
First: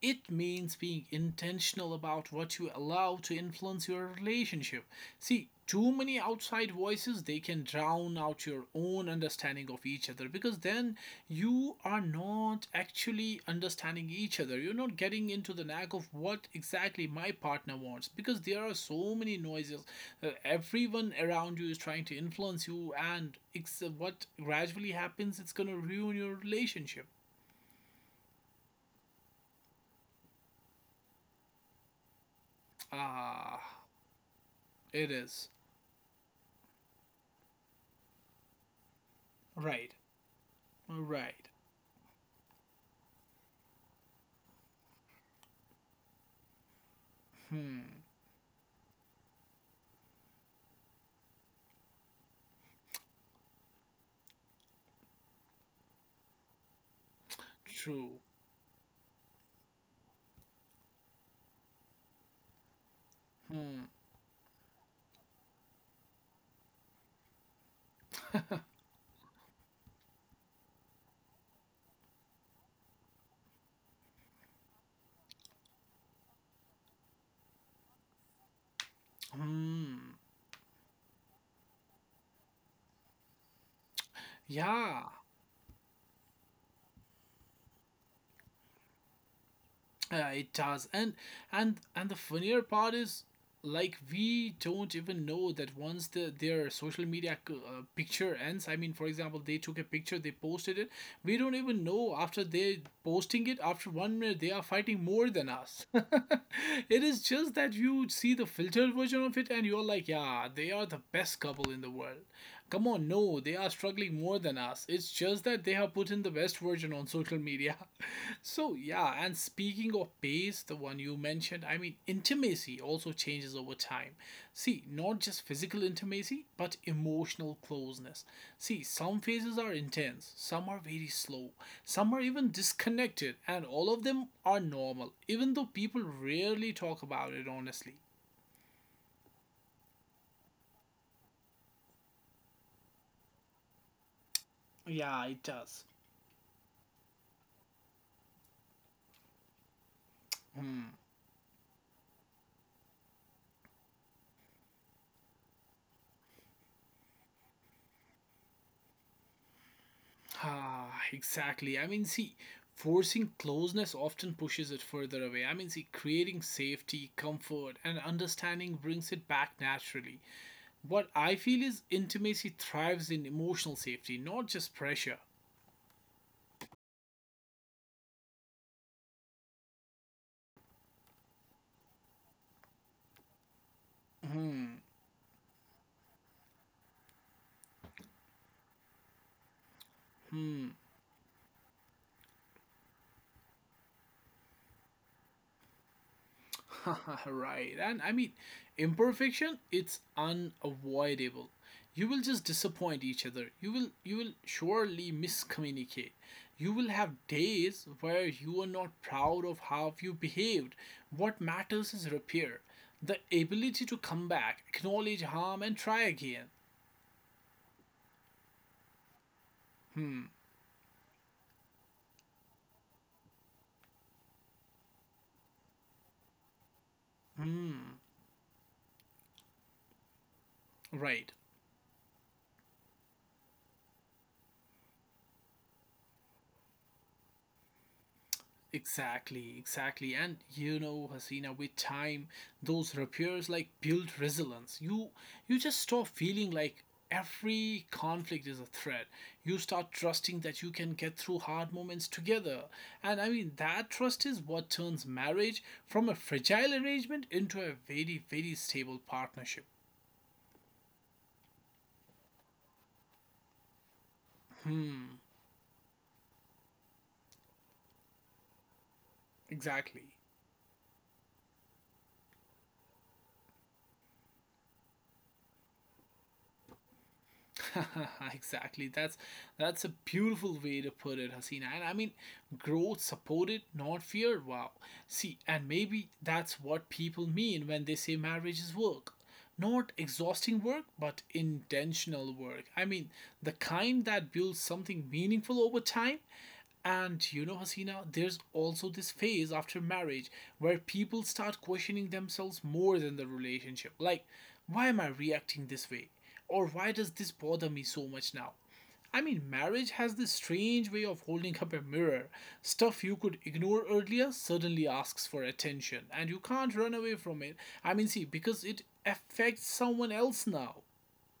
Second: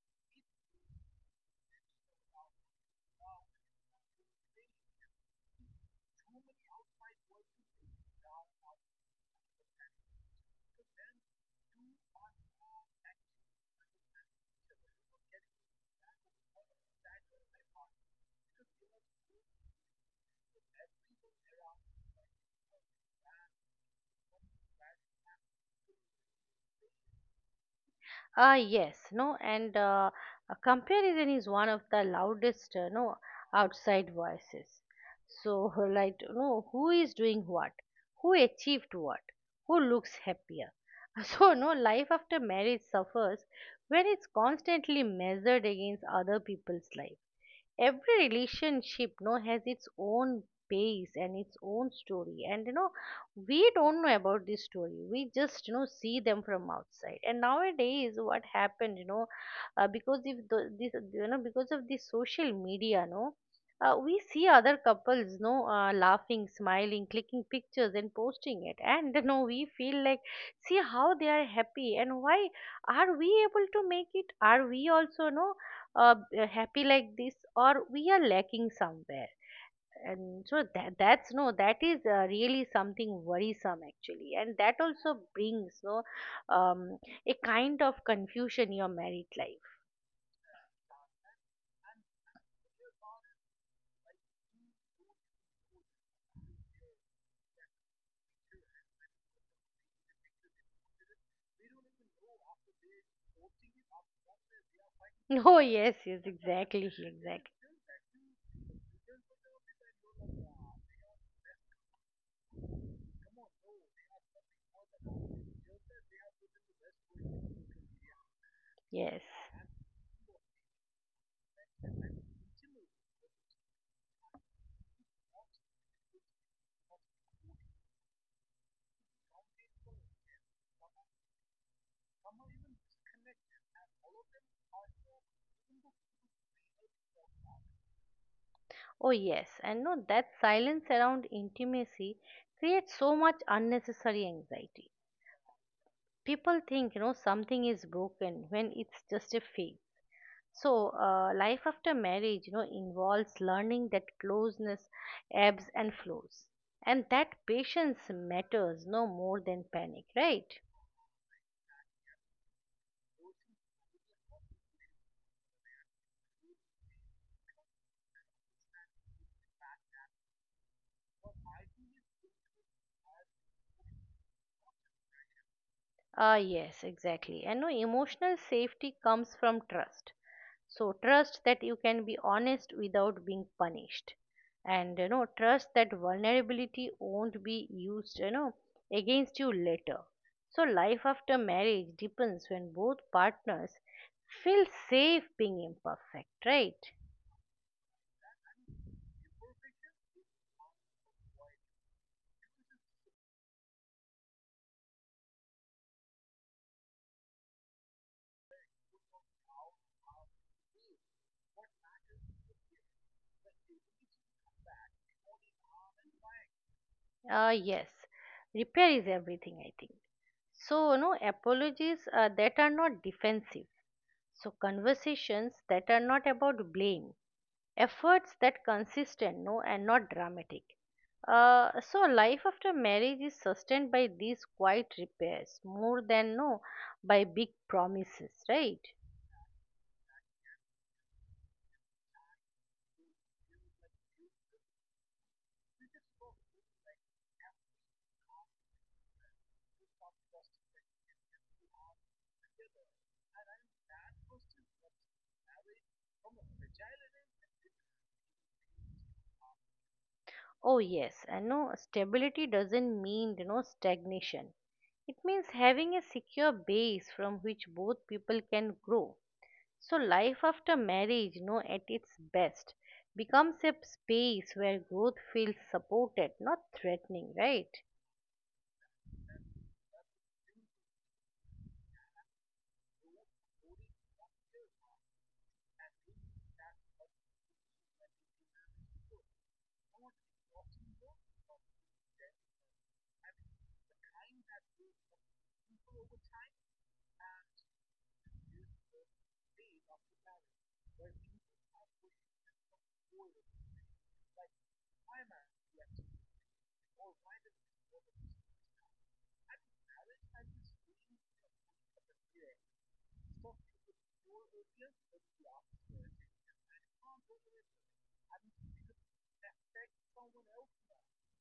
It means being intentional about what you allow to influence your relationship. See, too many outside voices, they can drown out your own understanding of each other, because then you are not actually understanding each other, you're not getting into the knack of what exactly my partner wants because there are so many noises. Everyone around you is trying to influence you, and it's what gradually happens, it's going to ruin your relationship. Ah, yes no and comparison is one of the loudest no Ah, outside voices. it is. So like no, who is doing what, who achieved what, who Right, looks happier. right. So no, life after marriage suffers when it's constantly measured against other people's life. Every relationship no has its own base and its own story, and we don't know about this story, we just see them from outside. And nowadays True. what happened, because if the, this because of the social media, no, Hmm, we see other couples no laughing, smiling, clicking pictures and posting it. And we feel like, see how they are happy, and why are we able to make it, are we also no uh, happy like this, or we are lacking somewhere. hmm. And so that that's no that is really something worrisome actually, and that Yeah. also brings no um, a kind of confusion in your married life. It does, and the funnier part is, like, we don't even know that once their social media c- picture ends. I mean, for example, they took a picture, they posted it. We don't even know after they posting it. After 1 minute, they are fighting more than Oh us. yes, yes, exactly, It is just exactly, that you see the filtered version of it, and you're like, yeah, they are the best couple in the world. Come on, no, they are struggling more than us. It's just that they have put in the best version on social media. So, yeah, yes. and speaking of pace, the one you mentioned, I mean, intimacy also changes over time. See, not just physical intimacy, but emotional closeness. See, some phases are intense, some are very slow, some are even disconnected, and all of them are normal, even though people rarely talk about it honestly. Oh yes, and no that silence around intimacy creates so much unnecessary anxiety. Yeah, it does. People think something is broken when it's just a phase. So, life after marriage, involves learning that closeness ebbs and flows, and that patience matters no more than panic, right? Ah, exactly. I mean, see, forcing closeness often pushes it further away. I mean, see, creating safety, comfort, and understanding brings it back naturally. What I feel is intimacy thrives in emotional safety, not just pressure. Ah, yes, exactly. And no, emotional safety comes from trust. So, trust that you can be honest without being punished. And, trust that vulnerability won't be used, against you later. So, life after marriage depends when both partners feel safe being imperfect, right? Right. And I mean, imperfection it's unavoidable. You will just disappoint each other. You will surely miscommunicate. You will have days where you are not proud of how you behaved. What matters is repair, the ability to come back, acknowledge harm and try again. Ah, yes. Repair is everything, I think. So, apologies that are not defensive. So, conversations that are not about blame, efforts that consistent, no, and not dramatic. Right. So, life after marriage is sustained by these quiet repairs more than no by big promises, right? Exactly, exactly. And you know, Hasina, with time, those repairs like build resilience. You just stop feeling like every conflict is a threat. You start trusting that you can get through hard moments together. And I mean that trust is what turns marriage from a fragile arrangement into a very, very stable partnership. Oh, yes, and no stability doesn't mean stagnation. It means having a secure base from which both people can grow. So, Exactly. life after marriage, no, at its best, becomes a space where growth feels supported, not threatening, right? exactly. That's a beautiful way to put it, Hasina. And I mean, growth supported, not feared. Wow. See, and maybe that's what people mean when they say marriage is work. Not exhausting work, but intentional work. I mean, the kind that builds something meaningful over time, and you know, Hasina, there's also this phase after marriage where people start questioning themselves more than the relationship. Like, why am I reacting this way? Or why does this bother me so much now? I mean, marriage has this strange way of holding up a mirror. Stuff you could ignore earlier suddenly asks for attention, and you can't run away from it. I mean, see, because it affects someone else now.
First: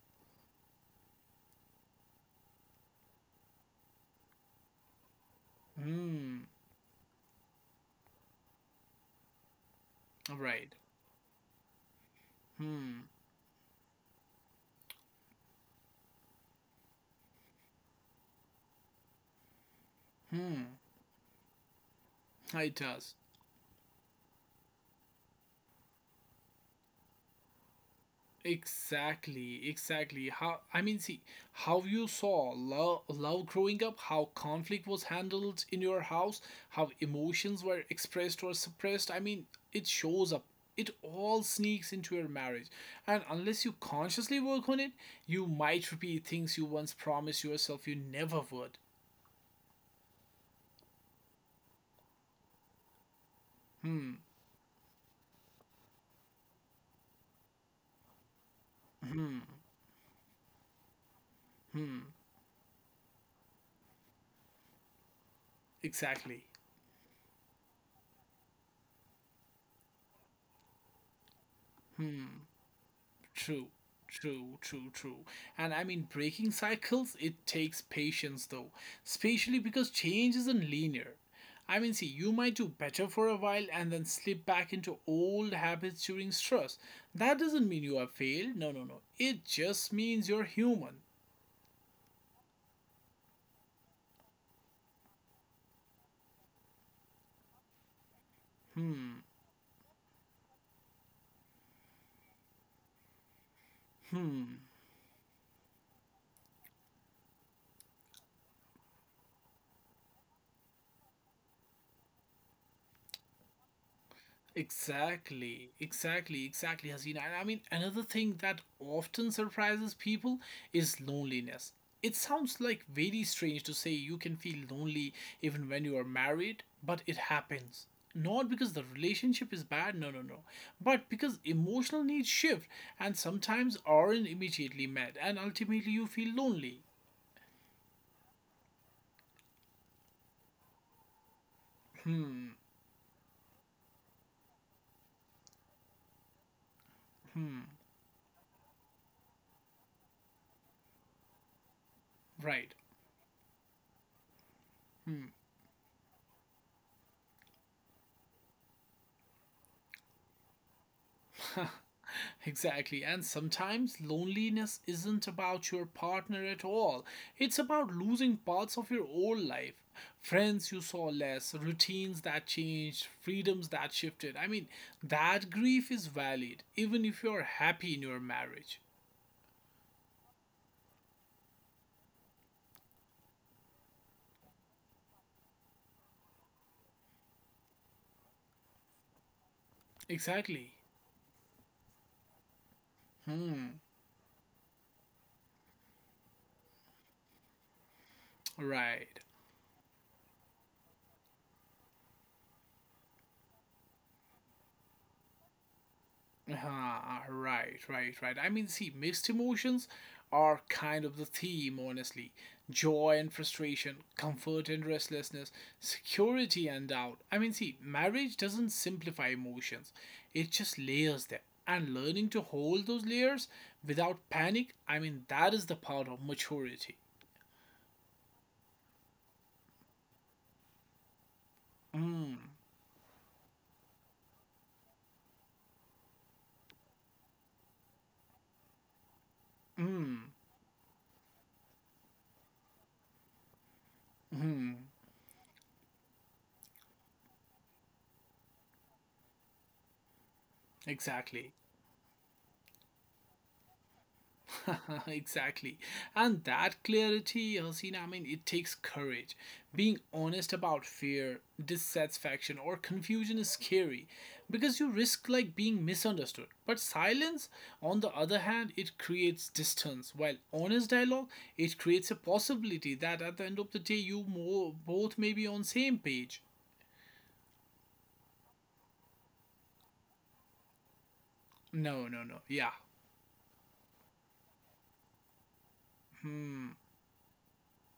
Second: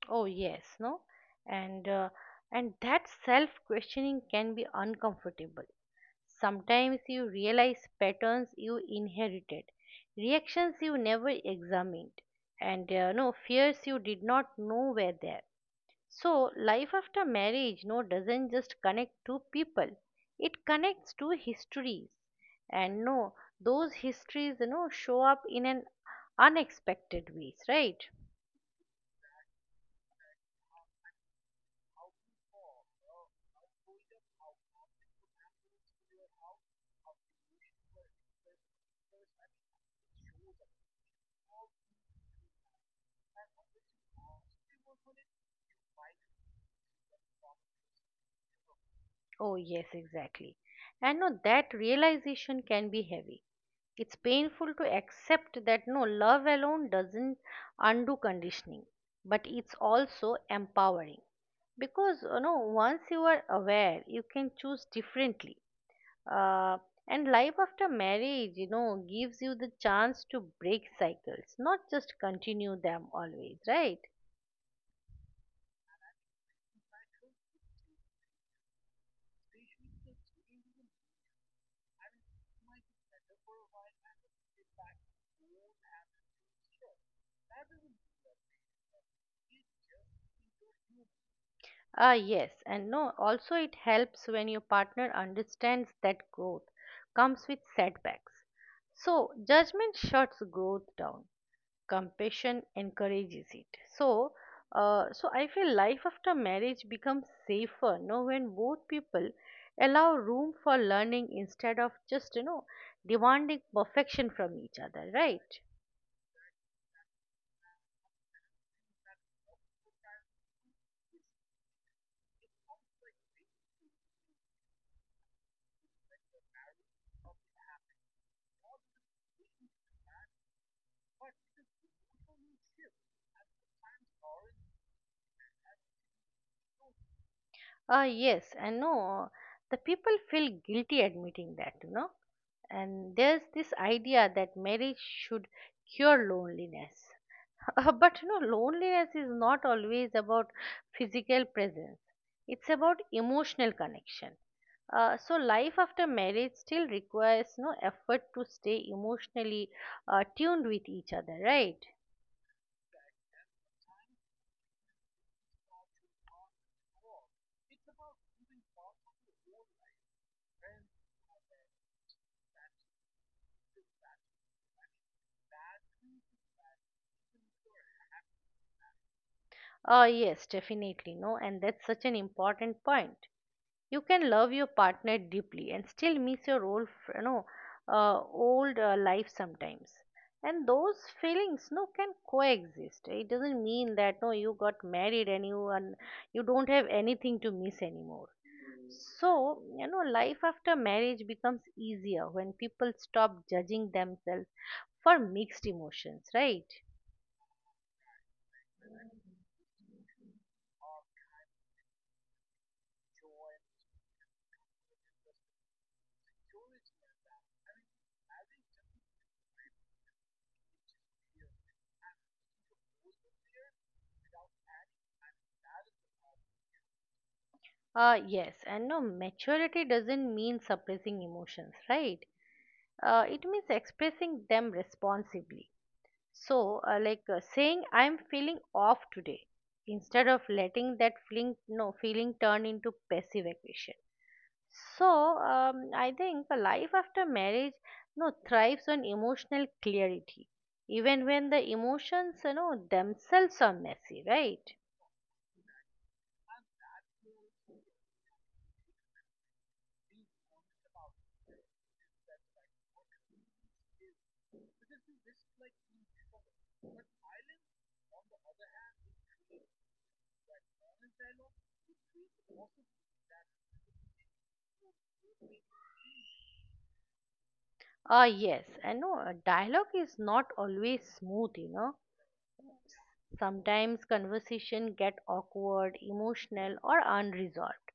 Oh yes, no, and uh, and that self-questioning can be uncomfortable. Hmm, Sometimes you realize patterns you inherited, right. reactions you never examined, and no fears you did not know were there. So, life after marriage, no, doesn't just connect two people. It connects two histories, It and does. no, those histories, show up in an unexpected ways, right? Exactly, exactly. How I mean, see how you saw love growing up, how conflict was handled in your house, how emotions were expressed or suppressed. I mean, it shows up. It all sneaks into your marriage, and unless you consciously work on it, you might repeat things you once promised yourself you never would. Oh yes, exactly. And no, that realization can be heavy. It's painful to accept that no, love alone doesn't undo conditioning, but it's also empowering because once you are aware, you can choose differently. Exactly. uh, and life after marriage gives you the chance to break cycles, not just continue them always, True, right? true, true, true. And I mean, breaking cycles, it takes patience though, especially because change isn't linear. I mean, see, you might do better for a while and then slip back into old habits during stress. That doesn't mean you have failed. No, no, no. It just means you're human. Ah yes and no, also it helps when your partner understands that growth comes with setbacks. So judgment shuts growth down, compassion encourages it. So so I feel life after marriage becomes safer, you know, when both people allow room for learning instead of just demanding perfection from each other, right? Exactly, exactly, exactly, Hasina. And I mean, another thing that often surprises people is loneliness. It sounds like very strange to say you can feel lonely even when you are married, but it happens. Not because the relationship is bad, no, no, no, but because emotional needs shift and sometimes aren't immediately met, and ultimately you feel lonely, Yes and no, the people feel guilty admitting that, you know. And there's this idea that marriage should cure loneliness. But loneliness is not always about physical presence, it's right? about emotional connection. So life after marriage still requires no effort to stay emotionally tuned with each other, right? Exactly. And sometimes loneliness isn't about your partner at all. It's about losing parts of your old life. Friends you saw less, routines that changed, freedoms that shifted. I mean, that grief is valid even if you're happy in your marriage. Yes, definitely, no, and that's such an important point. You can love your partner deeply and still miss your old you know uh, life sometimes, and Exactly. those feelings can coexist. It doesn't mean that no you got married and you don't have anything to miss anymore. Right. So you know, life after marriage becomes easier when people stop judging themselves for mixed emotions, right? Ah, right, right, right. I mean, see, mixed emotions are kind of the theme, honestly. Joy and frustration, comfort and restlessness, security and doubt. I mean, see, marriage doesn't simplify emotions, it just layers them. And learning to hold those layers without panic, I mean, that is the part of maturity. Yes, and no, maturity doesn't mean suppressing emotions, right? It means expressing them responsibly. So, saying, "I'm feeling off today," instead of letting that feeling, no, feeling turn into passive aggression. So, I think a life after marriage, no, thrives on emotional clarity, even Exactly. when the emotions, you know, themselves are messy, right? exactly. And that clarity, Hasina, I mean, it takes courage. Being honest about fear, dissatisfaction, or confusion is scary because you risk like being misunderstood. But silence, on the other hand, it creates distance, while honest dialogue, it creates a possibility that at the end of the day, you more, both may be on same page. Ah, yes, I know dialogue is not always smooth, you know. No, no, no. Yeah, Sometimes conversation get awkward, emotional, or unresolved.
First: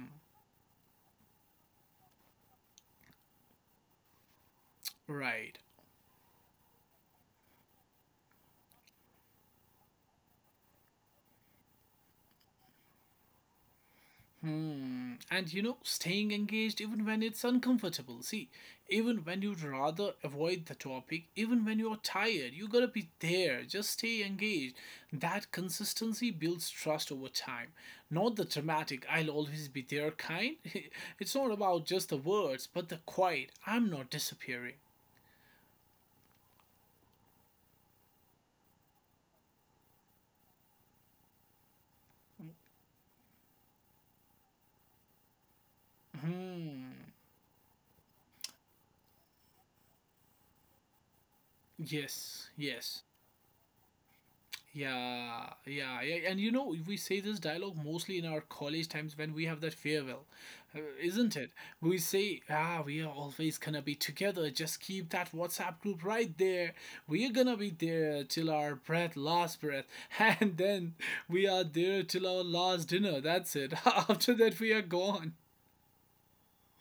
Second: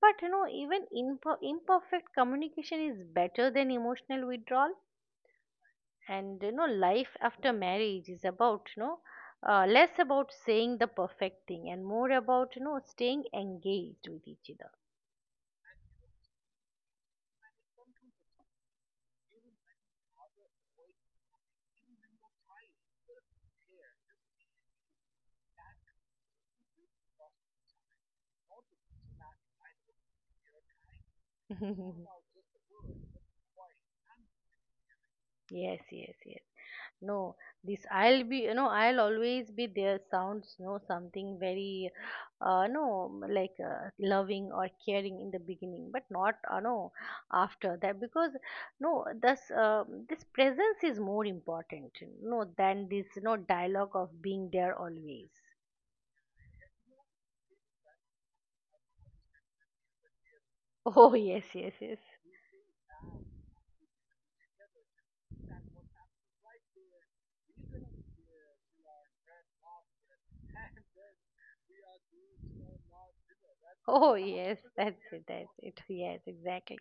But you know, even imperfect communication is better than emotional withdrawal. right. And you know, life after marriage is about less about saying the perfect thing and more about, you know, staying engaged with each other. Hmm, and you know, staying engaged even when it's uncomfortable. See, even when you'd rather avoid the topic, even when you're tired, you gotta be there. Just stay engaged. That consistency builds trust over time. Not the dramatic, I'll always be there kind. it's not about just the words, but the quiet, I'm not disappearing. Yes, yes, yes. No, this "I'll be, you know, I'll always be there" sounds, you know, something very, no, like loving or caring in the beginning, but not, Hmm, after that because, no, this, this presence is more important, no, yes, than yes. this, you know, dialogue of being there always. Yeah, yeah, yeah, and you know we say this dialogue mostly in our college times when we have that farewell, Oh, isn't yes, it? yes, We yes. say, "Ah, we are always gonna be together. Just keep that WhatsApp group right there. We are gonna be there till our breath, last breath, and then we are there till our last dinner. That's it. Oh, After yes, that, we are that's it, gone." that's it. Yes, exactly.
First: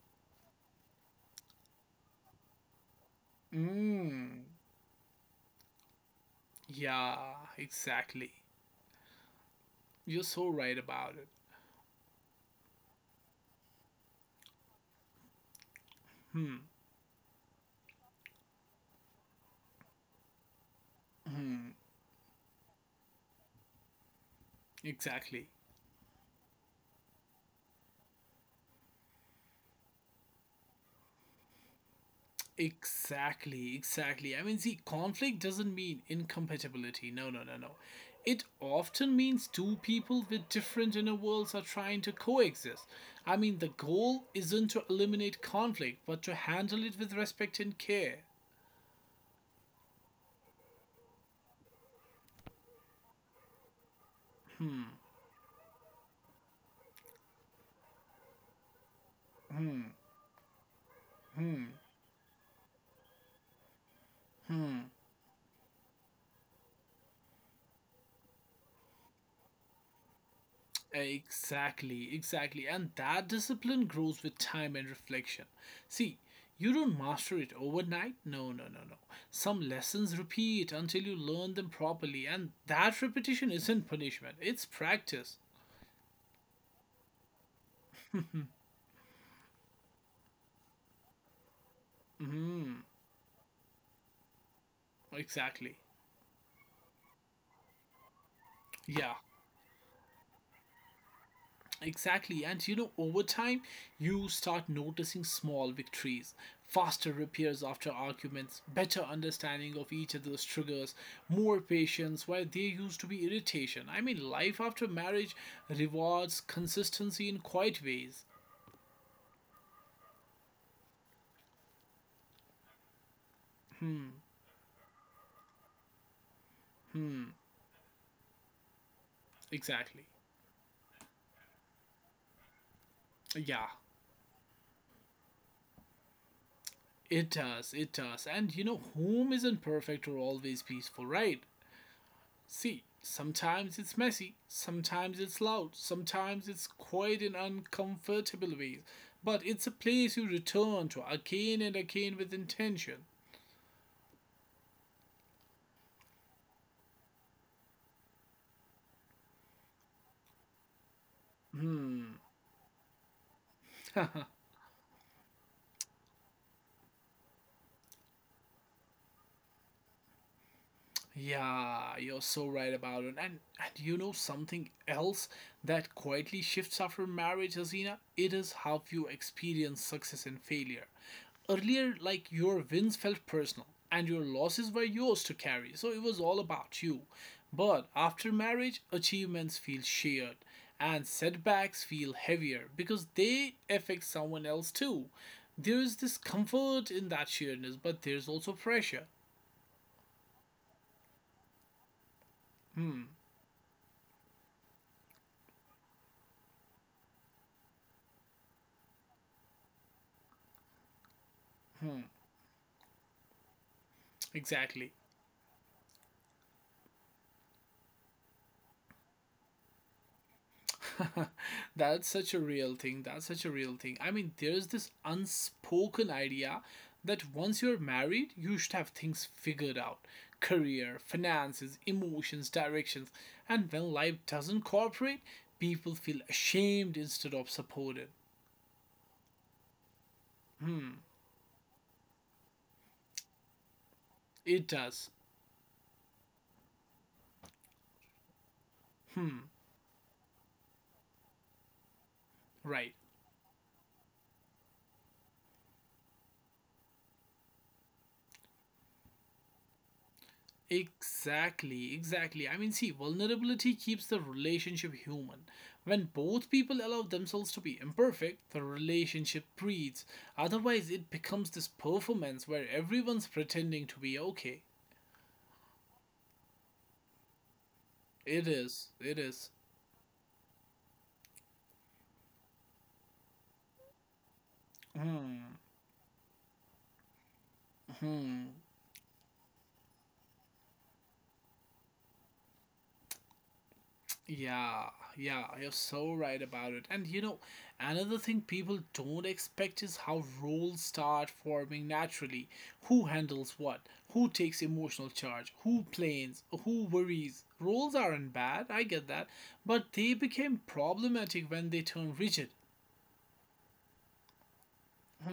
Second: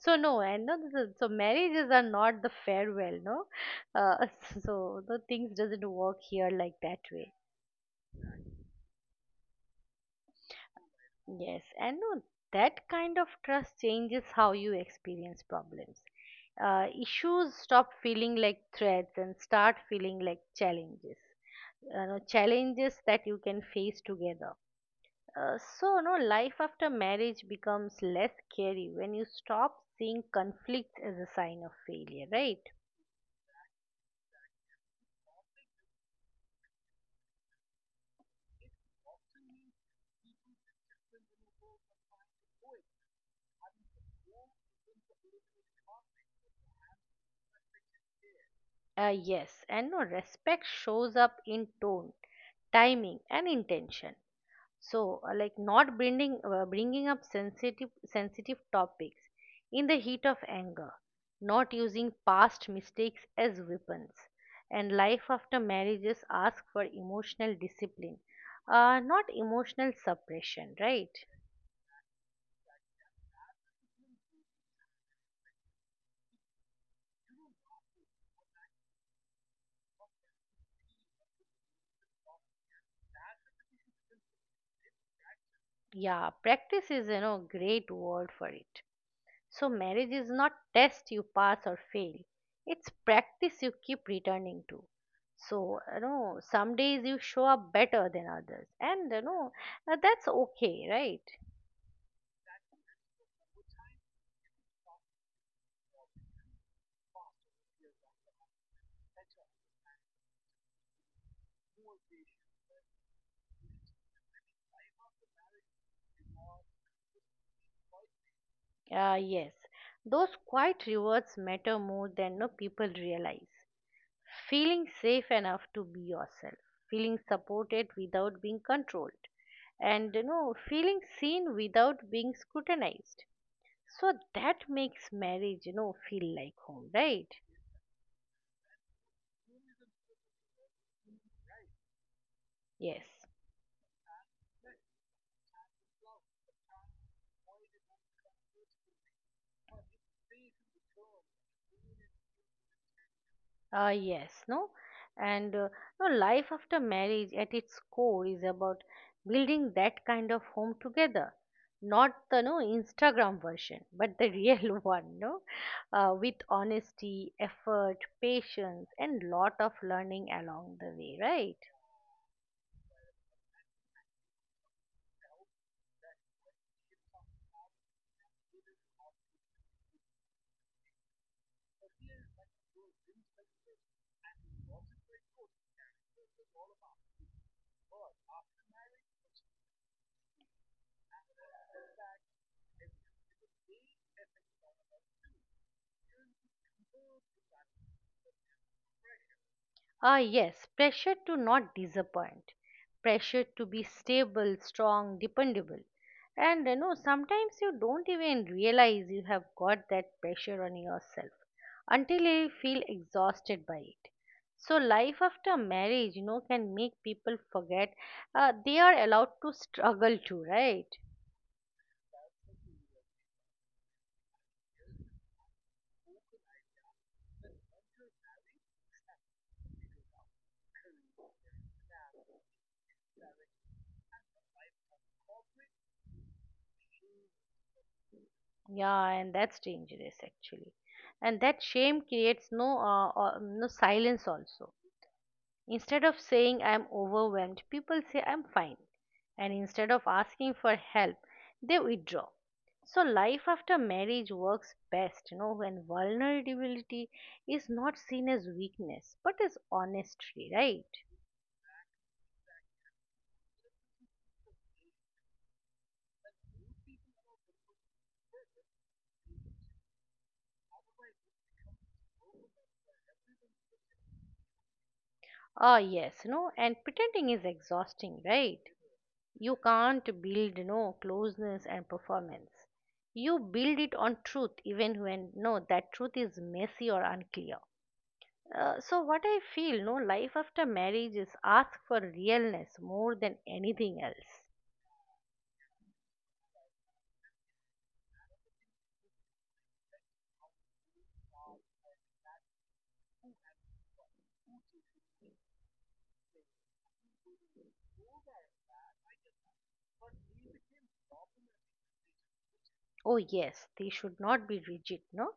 So no, and no, so marriages are not the farewell, no. Uh, Mm, so the things doesn't work here like that way. yeah, exactly. You're so right about it. Yes, and no, that kind of trust changes how you experience problems. Issues stop feeling like threats and start feeling like challenges. You know, challenges that you can face together. Exactly. So no, life after marriage becomes less scary when you stop seeing conflicts as a sign of failure, right? Exactly, exactly. I mean, see, conflict doesn't mean incompatibility. No, no, no, no. It often means two people with different inner worlds are trying to coexist. I mean, the goal isn't to eliminate conflict, but to handle it with respect and care. Yes, and no, respect shows up in tone, timing, and intention. So, not bringing up sensitive topics in the heat of anger, not using past mistakes as weapons, and life after marriages ask for emotional discipline, not emotional suppression. Right? Exactly, exactly. And that discipline grows with time and reflection. See, you don't master it overnight. No, no, no, no. Some lessons repeat until you learn them properly, and that repetition isn't punishment, it's practice. Yeah, practice is, you know, great word for it. So marriage is not test you pass or fail. It's practice you keep returning to. So Exactly. you know, some days you show up better than others, and Yeah. That's okay, Exactly, and you know, over time, you start noticing small victories, faster repairs after arguments, better understanding of each other's triggers, more patience where there used to be irritation. I mean, life after marriage rewards consistency in quiet ways. right? Yes, those quiet rewards matter more than no people realize. Feeling safe enough to be yourself, feeling supported without being controlled, Exactly. and you know, feeling seen without being scrutinized. Yeah, So that makes marriage, you know, feel like home, right? it does, it does. And you know, home isn't perfect or always peaceful, right? See, Yes, sometimes it's messy, sometimes it's loud, sometimes it's quiet in uncomfortable ways, but it's a place you return to again and again with intention. Yes, no, and no, life after marriage at its core is about building that kind of home together, not the no Instagram version, but the real one, no, with honesty, effort, patience, and lot of learning along the way, right? Yeah, you're so right about it. And you know something else that quietly shifts after marriage, Azina? It is how you experience success and failure. Earlier, like your wins felt personal and your losses were yours to carry, so it was all about you. But after marriage, achievements feel shared and setbacks feel heavier because they affect someone else too. There is this comfort in that sharedness, but there's also pressure. Ah, yes, pressure to not disappoint, pressure to be stable, strong, dependable. And you know, sometimes you don't even realize you have got that pressure on yourself until you feel exhausted by it. So, Exactly. life after marriage, you know, can make people forget they are allowed to struggle too, right? that's such a real thing. That's such a real thing. I mean, there's this unspoken idea that once you're married, you should have things figured out career, finances, emotions, directions. And when life doesn't cooperate, people feel ashamed instead of supported. Yeah, and that's dangerous actually. And that shame creates no silence It also. does. Instead of saying "I'm overwhelmed," people say "I'm fine." And instead of asking for help, they withdraw. Right. So life after marriage works best, you know, when vulnerability is not seen as weakness, but as honesty, right? Exactly, exactly. I mean, see, vulnerability keeps the relationship human. When both people allow themselves to be imperfect, the relationship breathes. Otherwise, it becomes this performance where everyone's pretending to be okay. Ah, yes, you know, and pretending is exhausting, It right? is, it is. You can't build, you know, closeness and performance. You build it on truth, even when, no, Hmm. that truth is messy or unclear. So what I feel, no, life after marriage is asked for realness more than anything else. Yeah, yeah, you're so right about it. And you know, another thing people don't expect is how roles start forming naturally. Who handles what? Who takes emotional charge? Who plains? Who worries? Roles aren't bad, I get that. But they became problematic when they turn rigid. Oh yes, they should not be rigid, no.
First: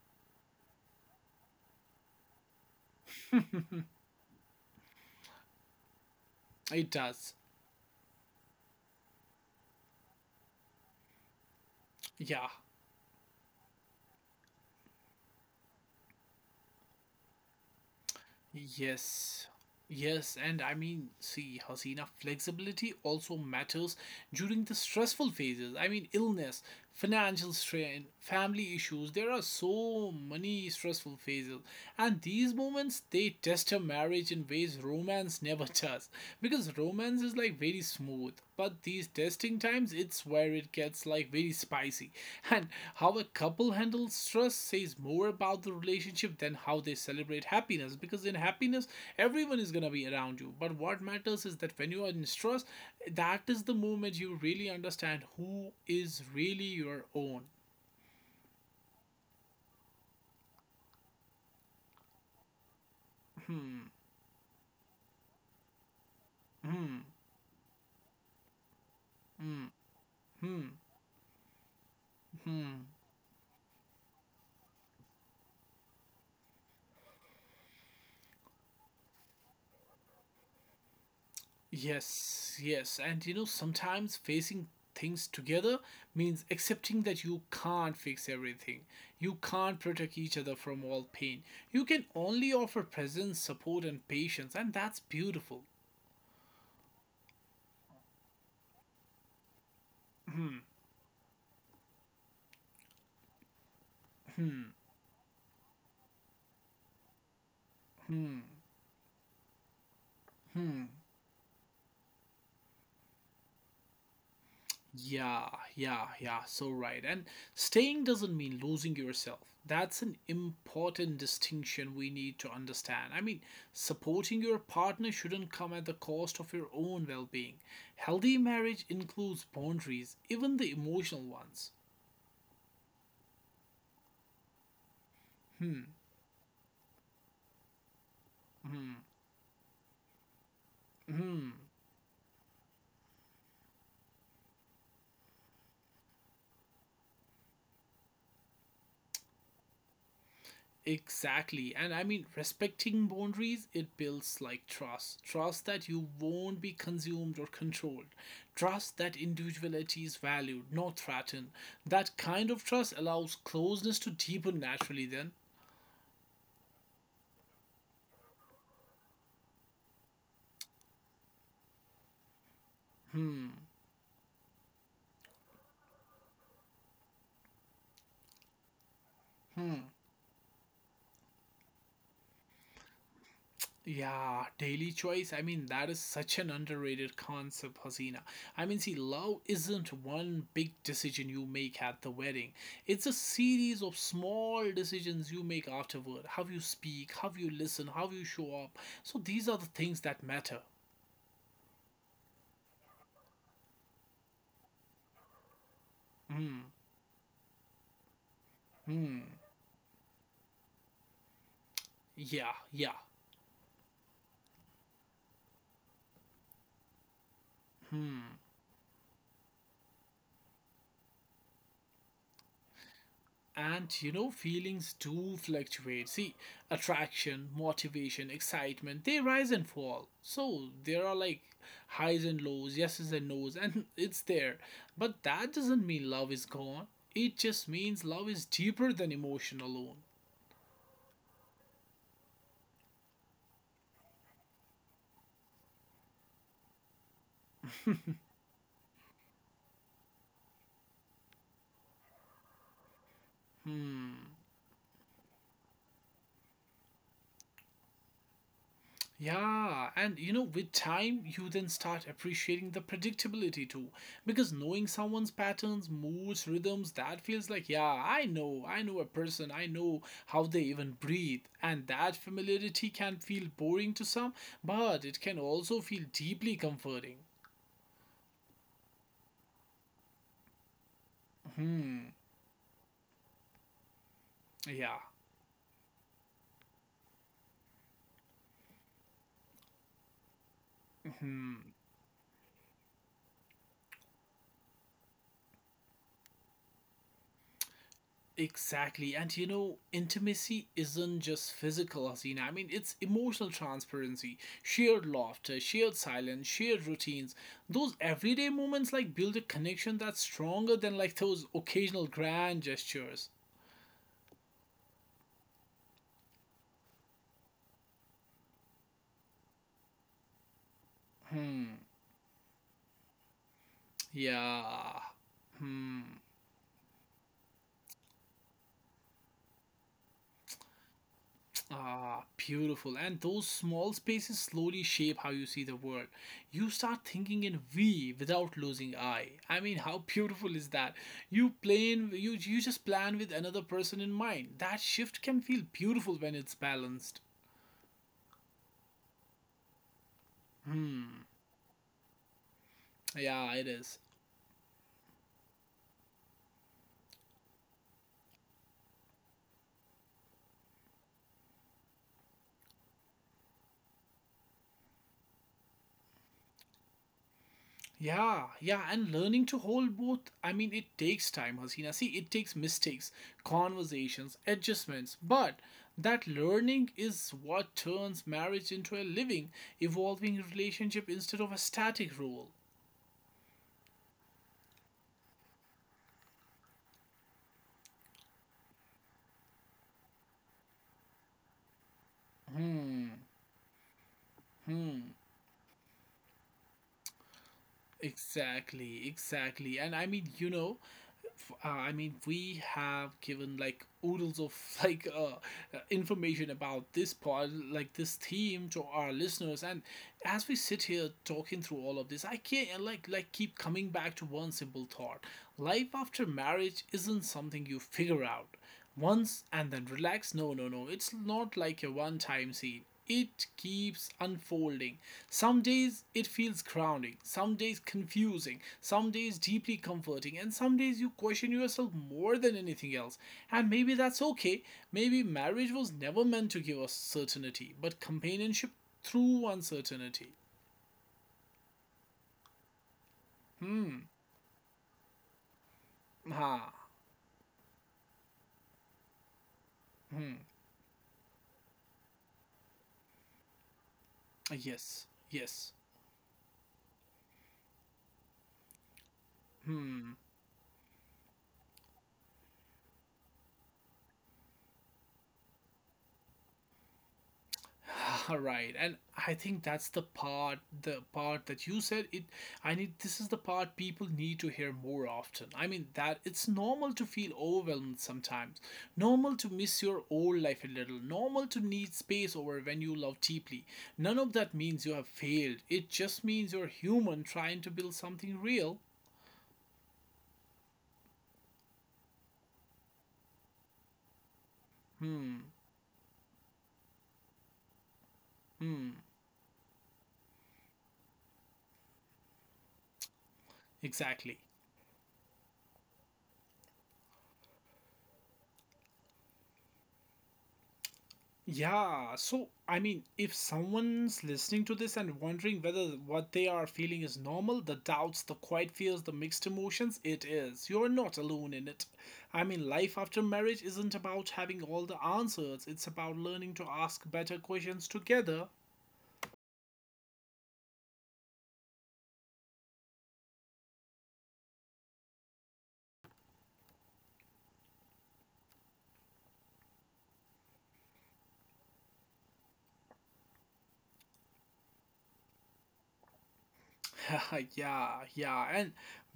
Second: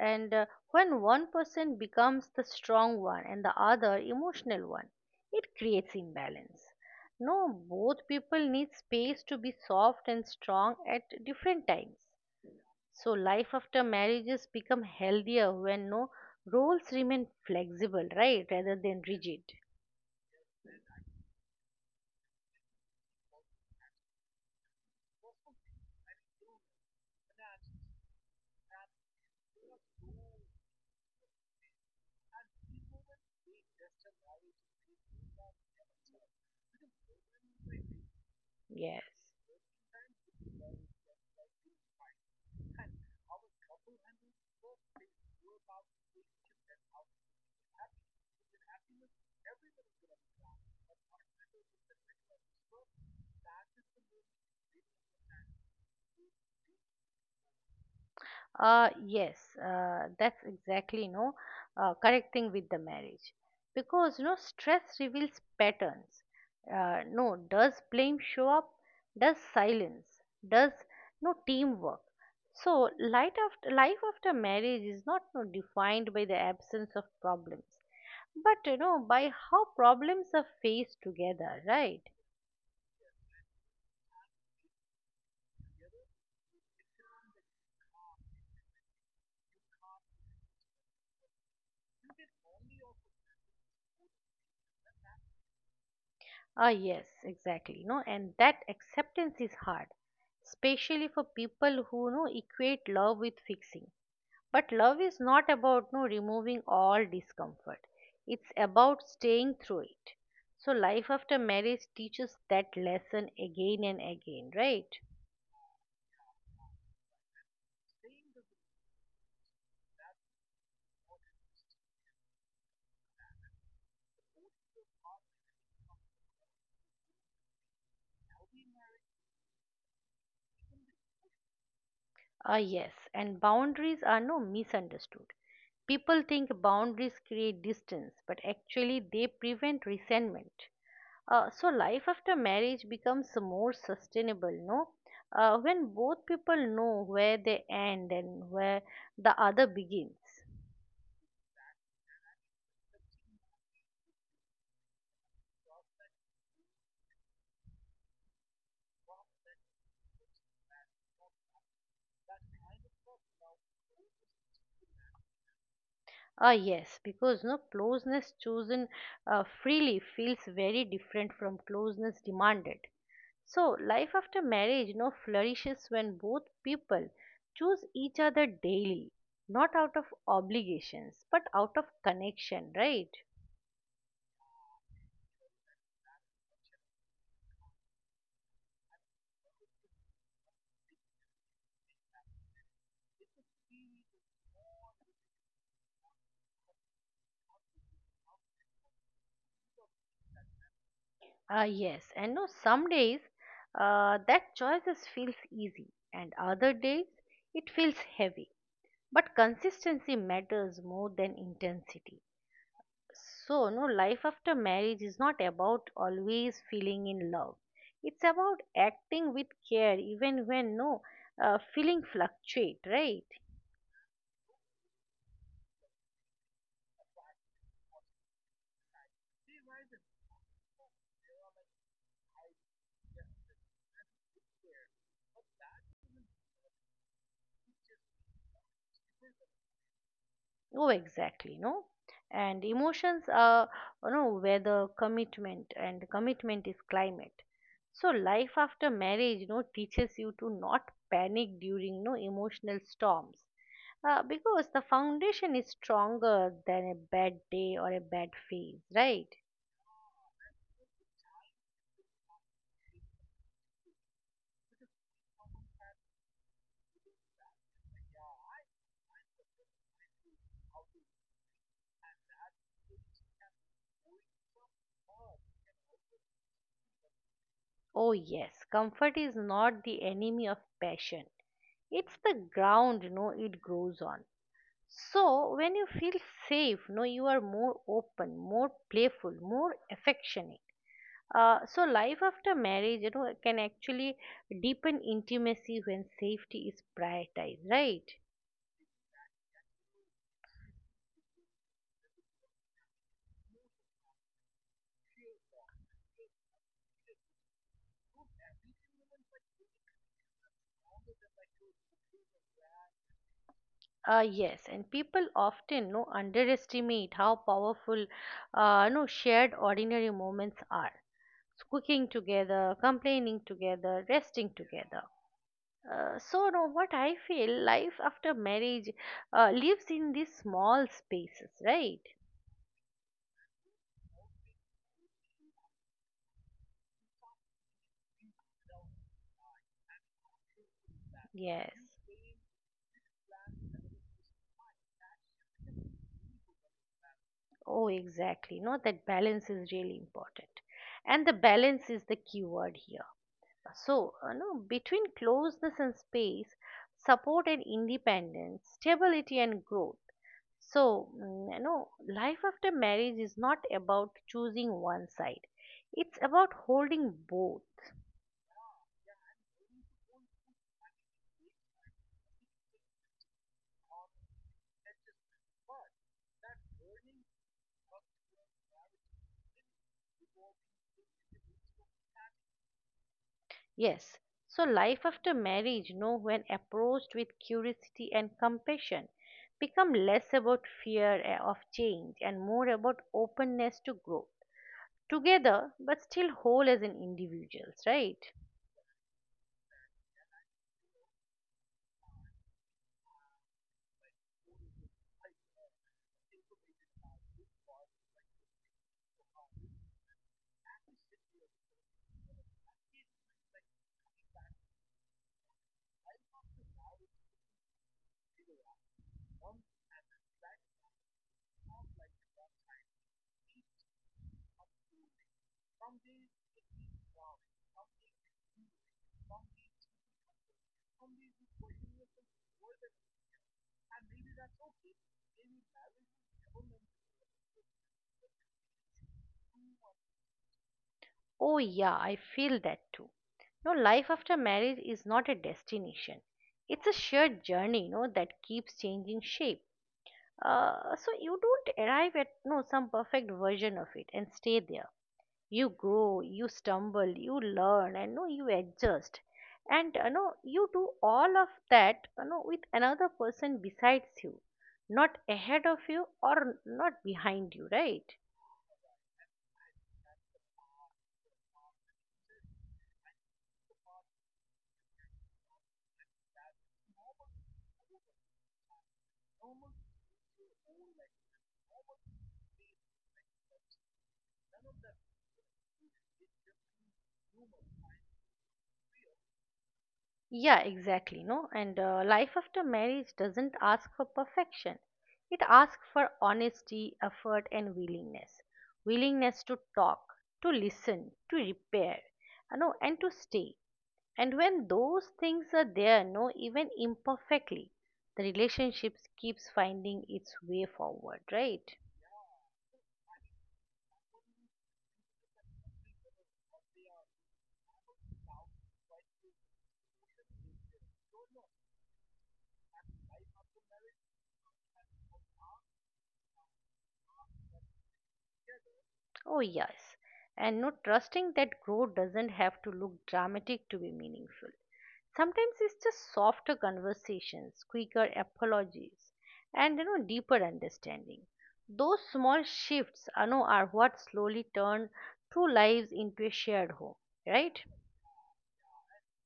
And when one person becomes the strong one and the other emotional one, it creates imbalance. It does. No, both people need space to be soft and strong at different times. Yeah, So life after marriages become healthier when no roles remain flexible, right, rather than rigid. Yes. Yes, and I mean, see, Hasina, flexibility also matters during the stressful phases. I mean, illness, financial strain, family issues. There are so many stressful phases, and these moments they test a marriage in ways romance never does because romance is like very smooth. But Yes. these testing times, it's where it gets like very spicy. And how a couple handles stress says more about the relationship than how they celebrate happiness. Because in happiness, everyone is gonna be around you. But what matters is that when you are in stress, that is the moment you really understand who is really your own. Yes, that's exactly no correct thing with the marriage Hmm, because no stress reveals patterns. hmm, No, does blame show up? Does silence? Does hmm, no teamwork? hmm. So, life after marriage is not no, defined by the absence of problems, but you know, by how problems are faced together, right? Yes, yes. And you know, sometimes facing things together means accepting that you can't fix everything. You can't protect each other from all pain. You can only offer presence, support, and patience, and that's beautiful. Ah, yes, exactly. No, and that acceptance is hard, Hmm, especially for people who no equate love with fixing. hmm, But love is not about no removing all discomfort. hmm, It's about staying through it. So hmm. life after marriage teaches that lesson again and again, right? Yeah, yeah, yeah, so right. And staying doesn't mean losing yourself. That's an important distinction we need to understand. I mean, supporting your partner shouldn't come at the cost of your own well being. Healthy marriage includes boundaries, even the emotional ones. Ah, yes, and boundaries are no misunderstood. Hmm. People think boundaries create distance, but Hmm. actually they prevent resentment. Hmm. So life after marriage becomes more sustainable, no? When both people know where they end and where the other begins. Exactly. And I mean, respecting boundaries, it builds like trust. Trust that you won't be consumed or controlled. Trust that individuality is valued, not threatened. That kind of trust allows closeness to deepen naturally, then. Ah, yes, because no closeness chosen freely feels very different from closeness demanded. So life after marriage, no, flourishes when both people choose each other daily, not out of obligations, but out of connection, right? Yeah, daily choice. I mean, that is such an underrated concept, Hasina. I mean, see, love isn't one big decision you make at the wedding. It's a series of small decisions you make afterward. How you speak, how you listen, how you show up. So these are the things that matter. Yes, and no, some days that choices feels easy, and Hmm. other days it feels heavy. Hmm. But consistency matters more than intensity. Yeah. Yeah. So, no, life after marriage is not about always feeling in love. It's about acting with care, even when no feeling fluctuate, right? And you know feelings do fluctuate. See, attraction, motivation, excitement, they rise and fall, so there are like highs and lows, yeses and nos, and it's there, but that doesn't mean love is gone. It just means love is deeper than emotion alone. Oh, exactly, no? And emotions are, you know, weather, commitment, and commitment is climate. So life after marriage, you know, teaches you to not panic during, no, emotional storms. Because the foundation is stronger than a bad day or a bad phase, right? Yeah, and you know, with time, you then start appreciating the predictability too. Because knowing someone's patterns, moods, rhythms, that feels like, yeah, I know a person, I know how they even breathe. And that familiarity can feel boring to some, but it can also feel deeply comforting. Oh, yes, comfort is not the enemy of passion. It's Hmm, the ground, you know, it grows on. yeah. So, when you feel safe, no, you are more open, more playful, more affectionate. So, life after marriage, you know, can actually deepen intimacy when safety is prioritized, right? Exactly. And you know, intimacy isn't just physical, Hasina. I mean, it's emotional transparency, shared laughter, shared silence, shared routines. Those everyday moments like build a connection that's stronger than like those occasional grand gestures. Yes, and people often no underestimate how powerful, no, shared ordinary moments are. So, cooking together, complaining together, resting together. Yeah. Hmm. So no, what I feel, life after marriage lives in these small spaces, right? Ah, beautiful. And those small spaces slowly shape how you see the world. You start thinking in we without losing I. I mean, how beautiful is that? You Yes. plan, you just plan with another person in mind. That shift can feel beautiful when it's balanced. Oh exactly, no, that balance is really important, and the balance is the key word here. Yeah, it So is. No, between closeness and space, support and independence, stability and growth, so you know, life after marriage is not about choosing one side, it's about holding both. Yeah, yeah, and learning to hold both. I mean, it takes time, Hasina. See, it takes mistakes, conversations, adjustments, but that learning is what turns marriage into a living, evolving relationship instead of a static role. Yes, so life after marriage, no, when approached with curiosity and compassion, become less about fear of change and more about openness to growth. Together, but still whole as an individuals, right? Exactly, exactly. And I mean, I mean, we have given like oodles of like information about this pod, like this theme to our listeners. And as we sit here talking through all of this, I can't like keep coming back to one simple thought: life after marriage isn't something you figure out once and then relax. No, no, no. It's not like a one time scene. It keeps unfolding. Some days it feels grounding, some days confusing, some days deeply comforting, and some days you question yourself more than anything else. And maybe that's okay. Maybe marriage was never meant to give us certainty, but companionship through uncertainty. Oh yeah, I feel that too. No, Hmm. life after marriage is not a destination. Ha. It's a shared journey, no, that keeps changing shape. Hmm. So you don't arrive at no some perfect version of it and stay there. Yes. You Yes. grow, you stumble, you learn, and no, you adjust, and you know, you do all of that, you know, with another person besides you, not ahead of you or not behind you, right? All right. And I think that's the part that you said it, I need, this is the part people need to hear more often. I mean, that it's normal to feel overwhelmed sometimes. Normal to miss your old life a little. Normal to need space over when you love deeply. None of that means you have failed. It just means you're human trying to build something real. Yeah, exactly. No, and Life after marriage doesn't ask for perfection. It asks for honesty, effort, and willingness. Willingness to talk, to listen, to repair, you know, and to stay. And Exactly. when those things are there, no, even imperfectly, the relationships keeps finding its way forward, right? Yeah, so I mean, if someone's listening to this and wondering whether what they are feeling is normal, the doubts, the quiet fears, the mixed emotions, it is. You're not alone in it. I mean, life after marriage isn't about having all the answers, it's about learning to ask better questions together. Oh, yes. And not trusting that growth doesn't have to look dramatic to be meaningful. Sometimes it's just softer conversations, quicker apologies, and you know, deeper understanding. Those small shifts, I know, are what slowly turn two lives into a shared home, right? Yeah, yeah. And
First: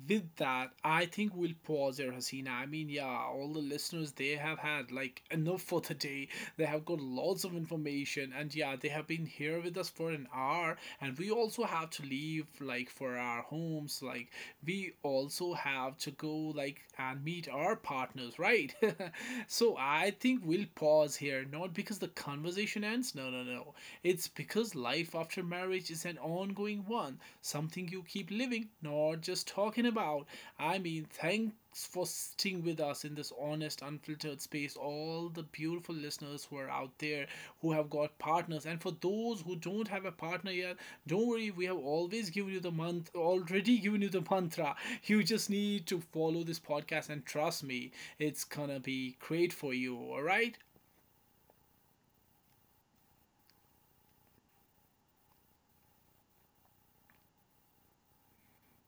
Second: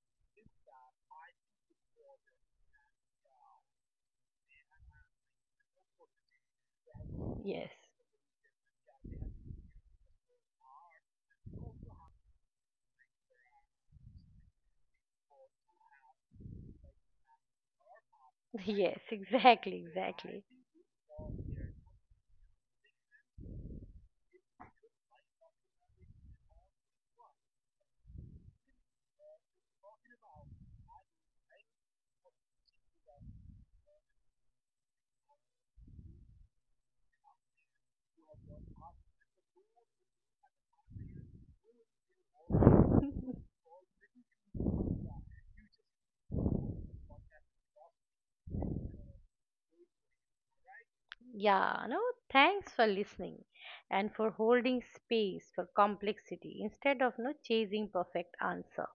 with that, I think we'll pause here, Hasina. I mean, yeah, all the listeners, they have had like enough for the day. They have got lots of Yes. information. And yeah, they have been here with us for an hour. And we also have to leave like for our homes. Like, we also have to go like and meet our partners, right? Yes, So exactly, I think exactly. we'll pause here, not because the conversation ends. No, no, no. It's because life after marriage is an ongoing one, something you keep living, not just talking about. I mean, thanks for sitting with us in this honest, unfiltered space. All the beautiful listeners who are out there who have got partners, and for those who don't have a partner yet, don't worry, we have always given you the month, already given you the mantra. You just need to follow this podcast, and trust me, it's gonna be great for you, alright? Yeah, no, thanks for listening and for holding space for complexity instead of no chasing perfect answer.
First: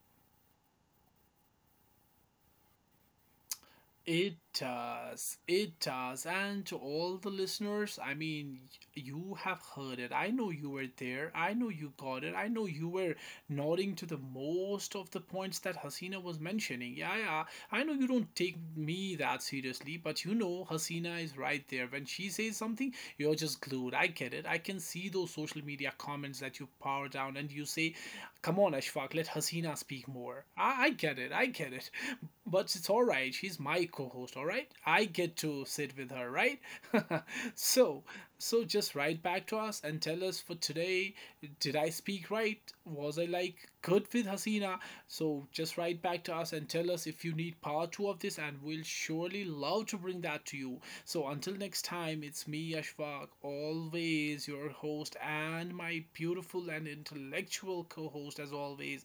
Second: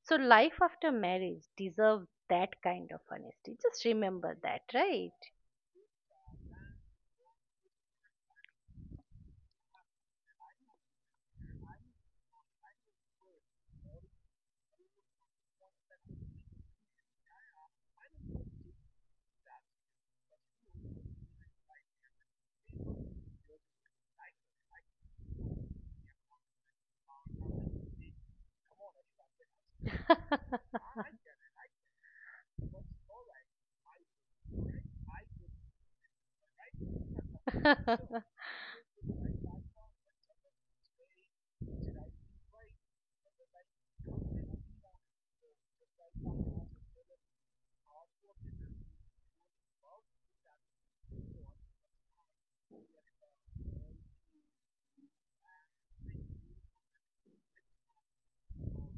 So life after marriage deserves that kind of honesty. Just It remember that, right? does. It does. And to all the listeners, I mean, you have heard it. I know you were there. I know you got it. I know you were nodding to the most of the points that Hasina was mentioning. Yeah, yeah. I know you don't take me that seriously, but you know Hasina is right there. When she says something, you're just glued. I get it. I can see those social media comments that you power down and you say, come on, Ashfaq, let Hasina speak more. I get it, I get it. But it's alright, she's my co host, alright? I get to sit with her, right? So, so just write back to us and tell us, for today did I speak right? Was I like good with Hasina? So, just write back to us and tell us if you need part two of this, and we'll surely love to bring that to you. So until next time, it's me, Ashfaq, always your host, and my beautiful and intellectual co host, as always,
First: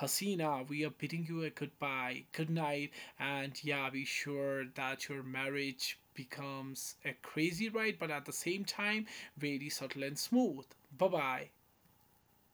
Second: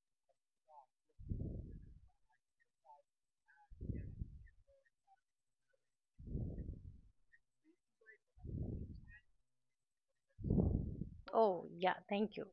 Hasina. We are bidding you a goodbye, good night, and yeah, be sure that your marriage becomes a crazy ride, but at the same time, very subtle and smooth. Bye bye. Oh, yeah, thank you.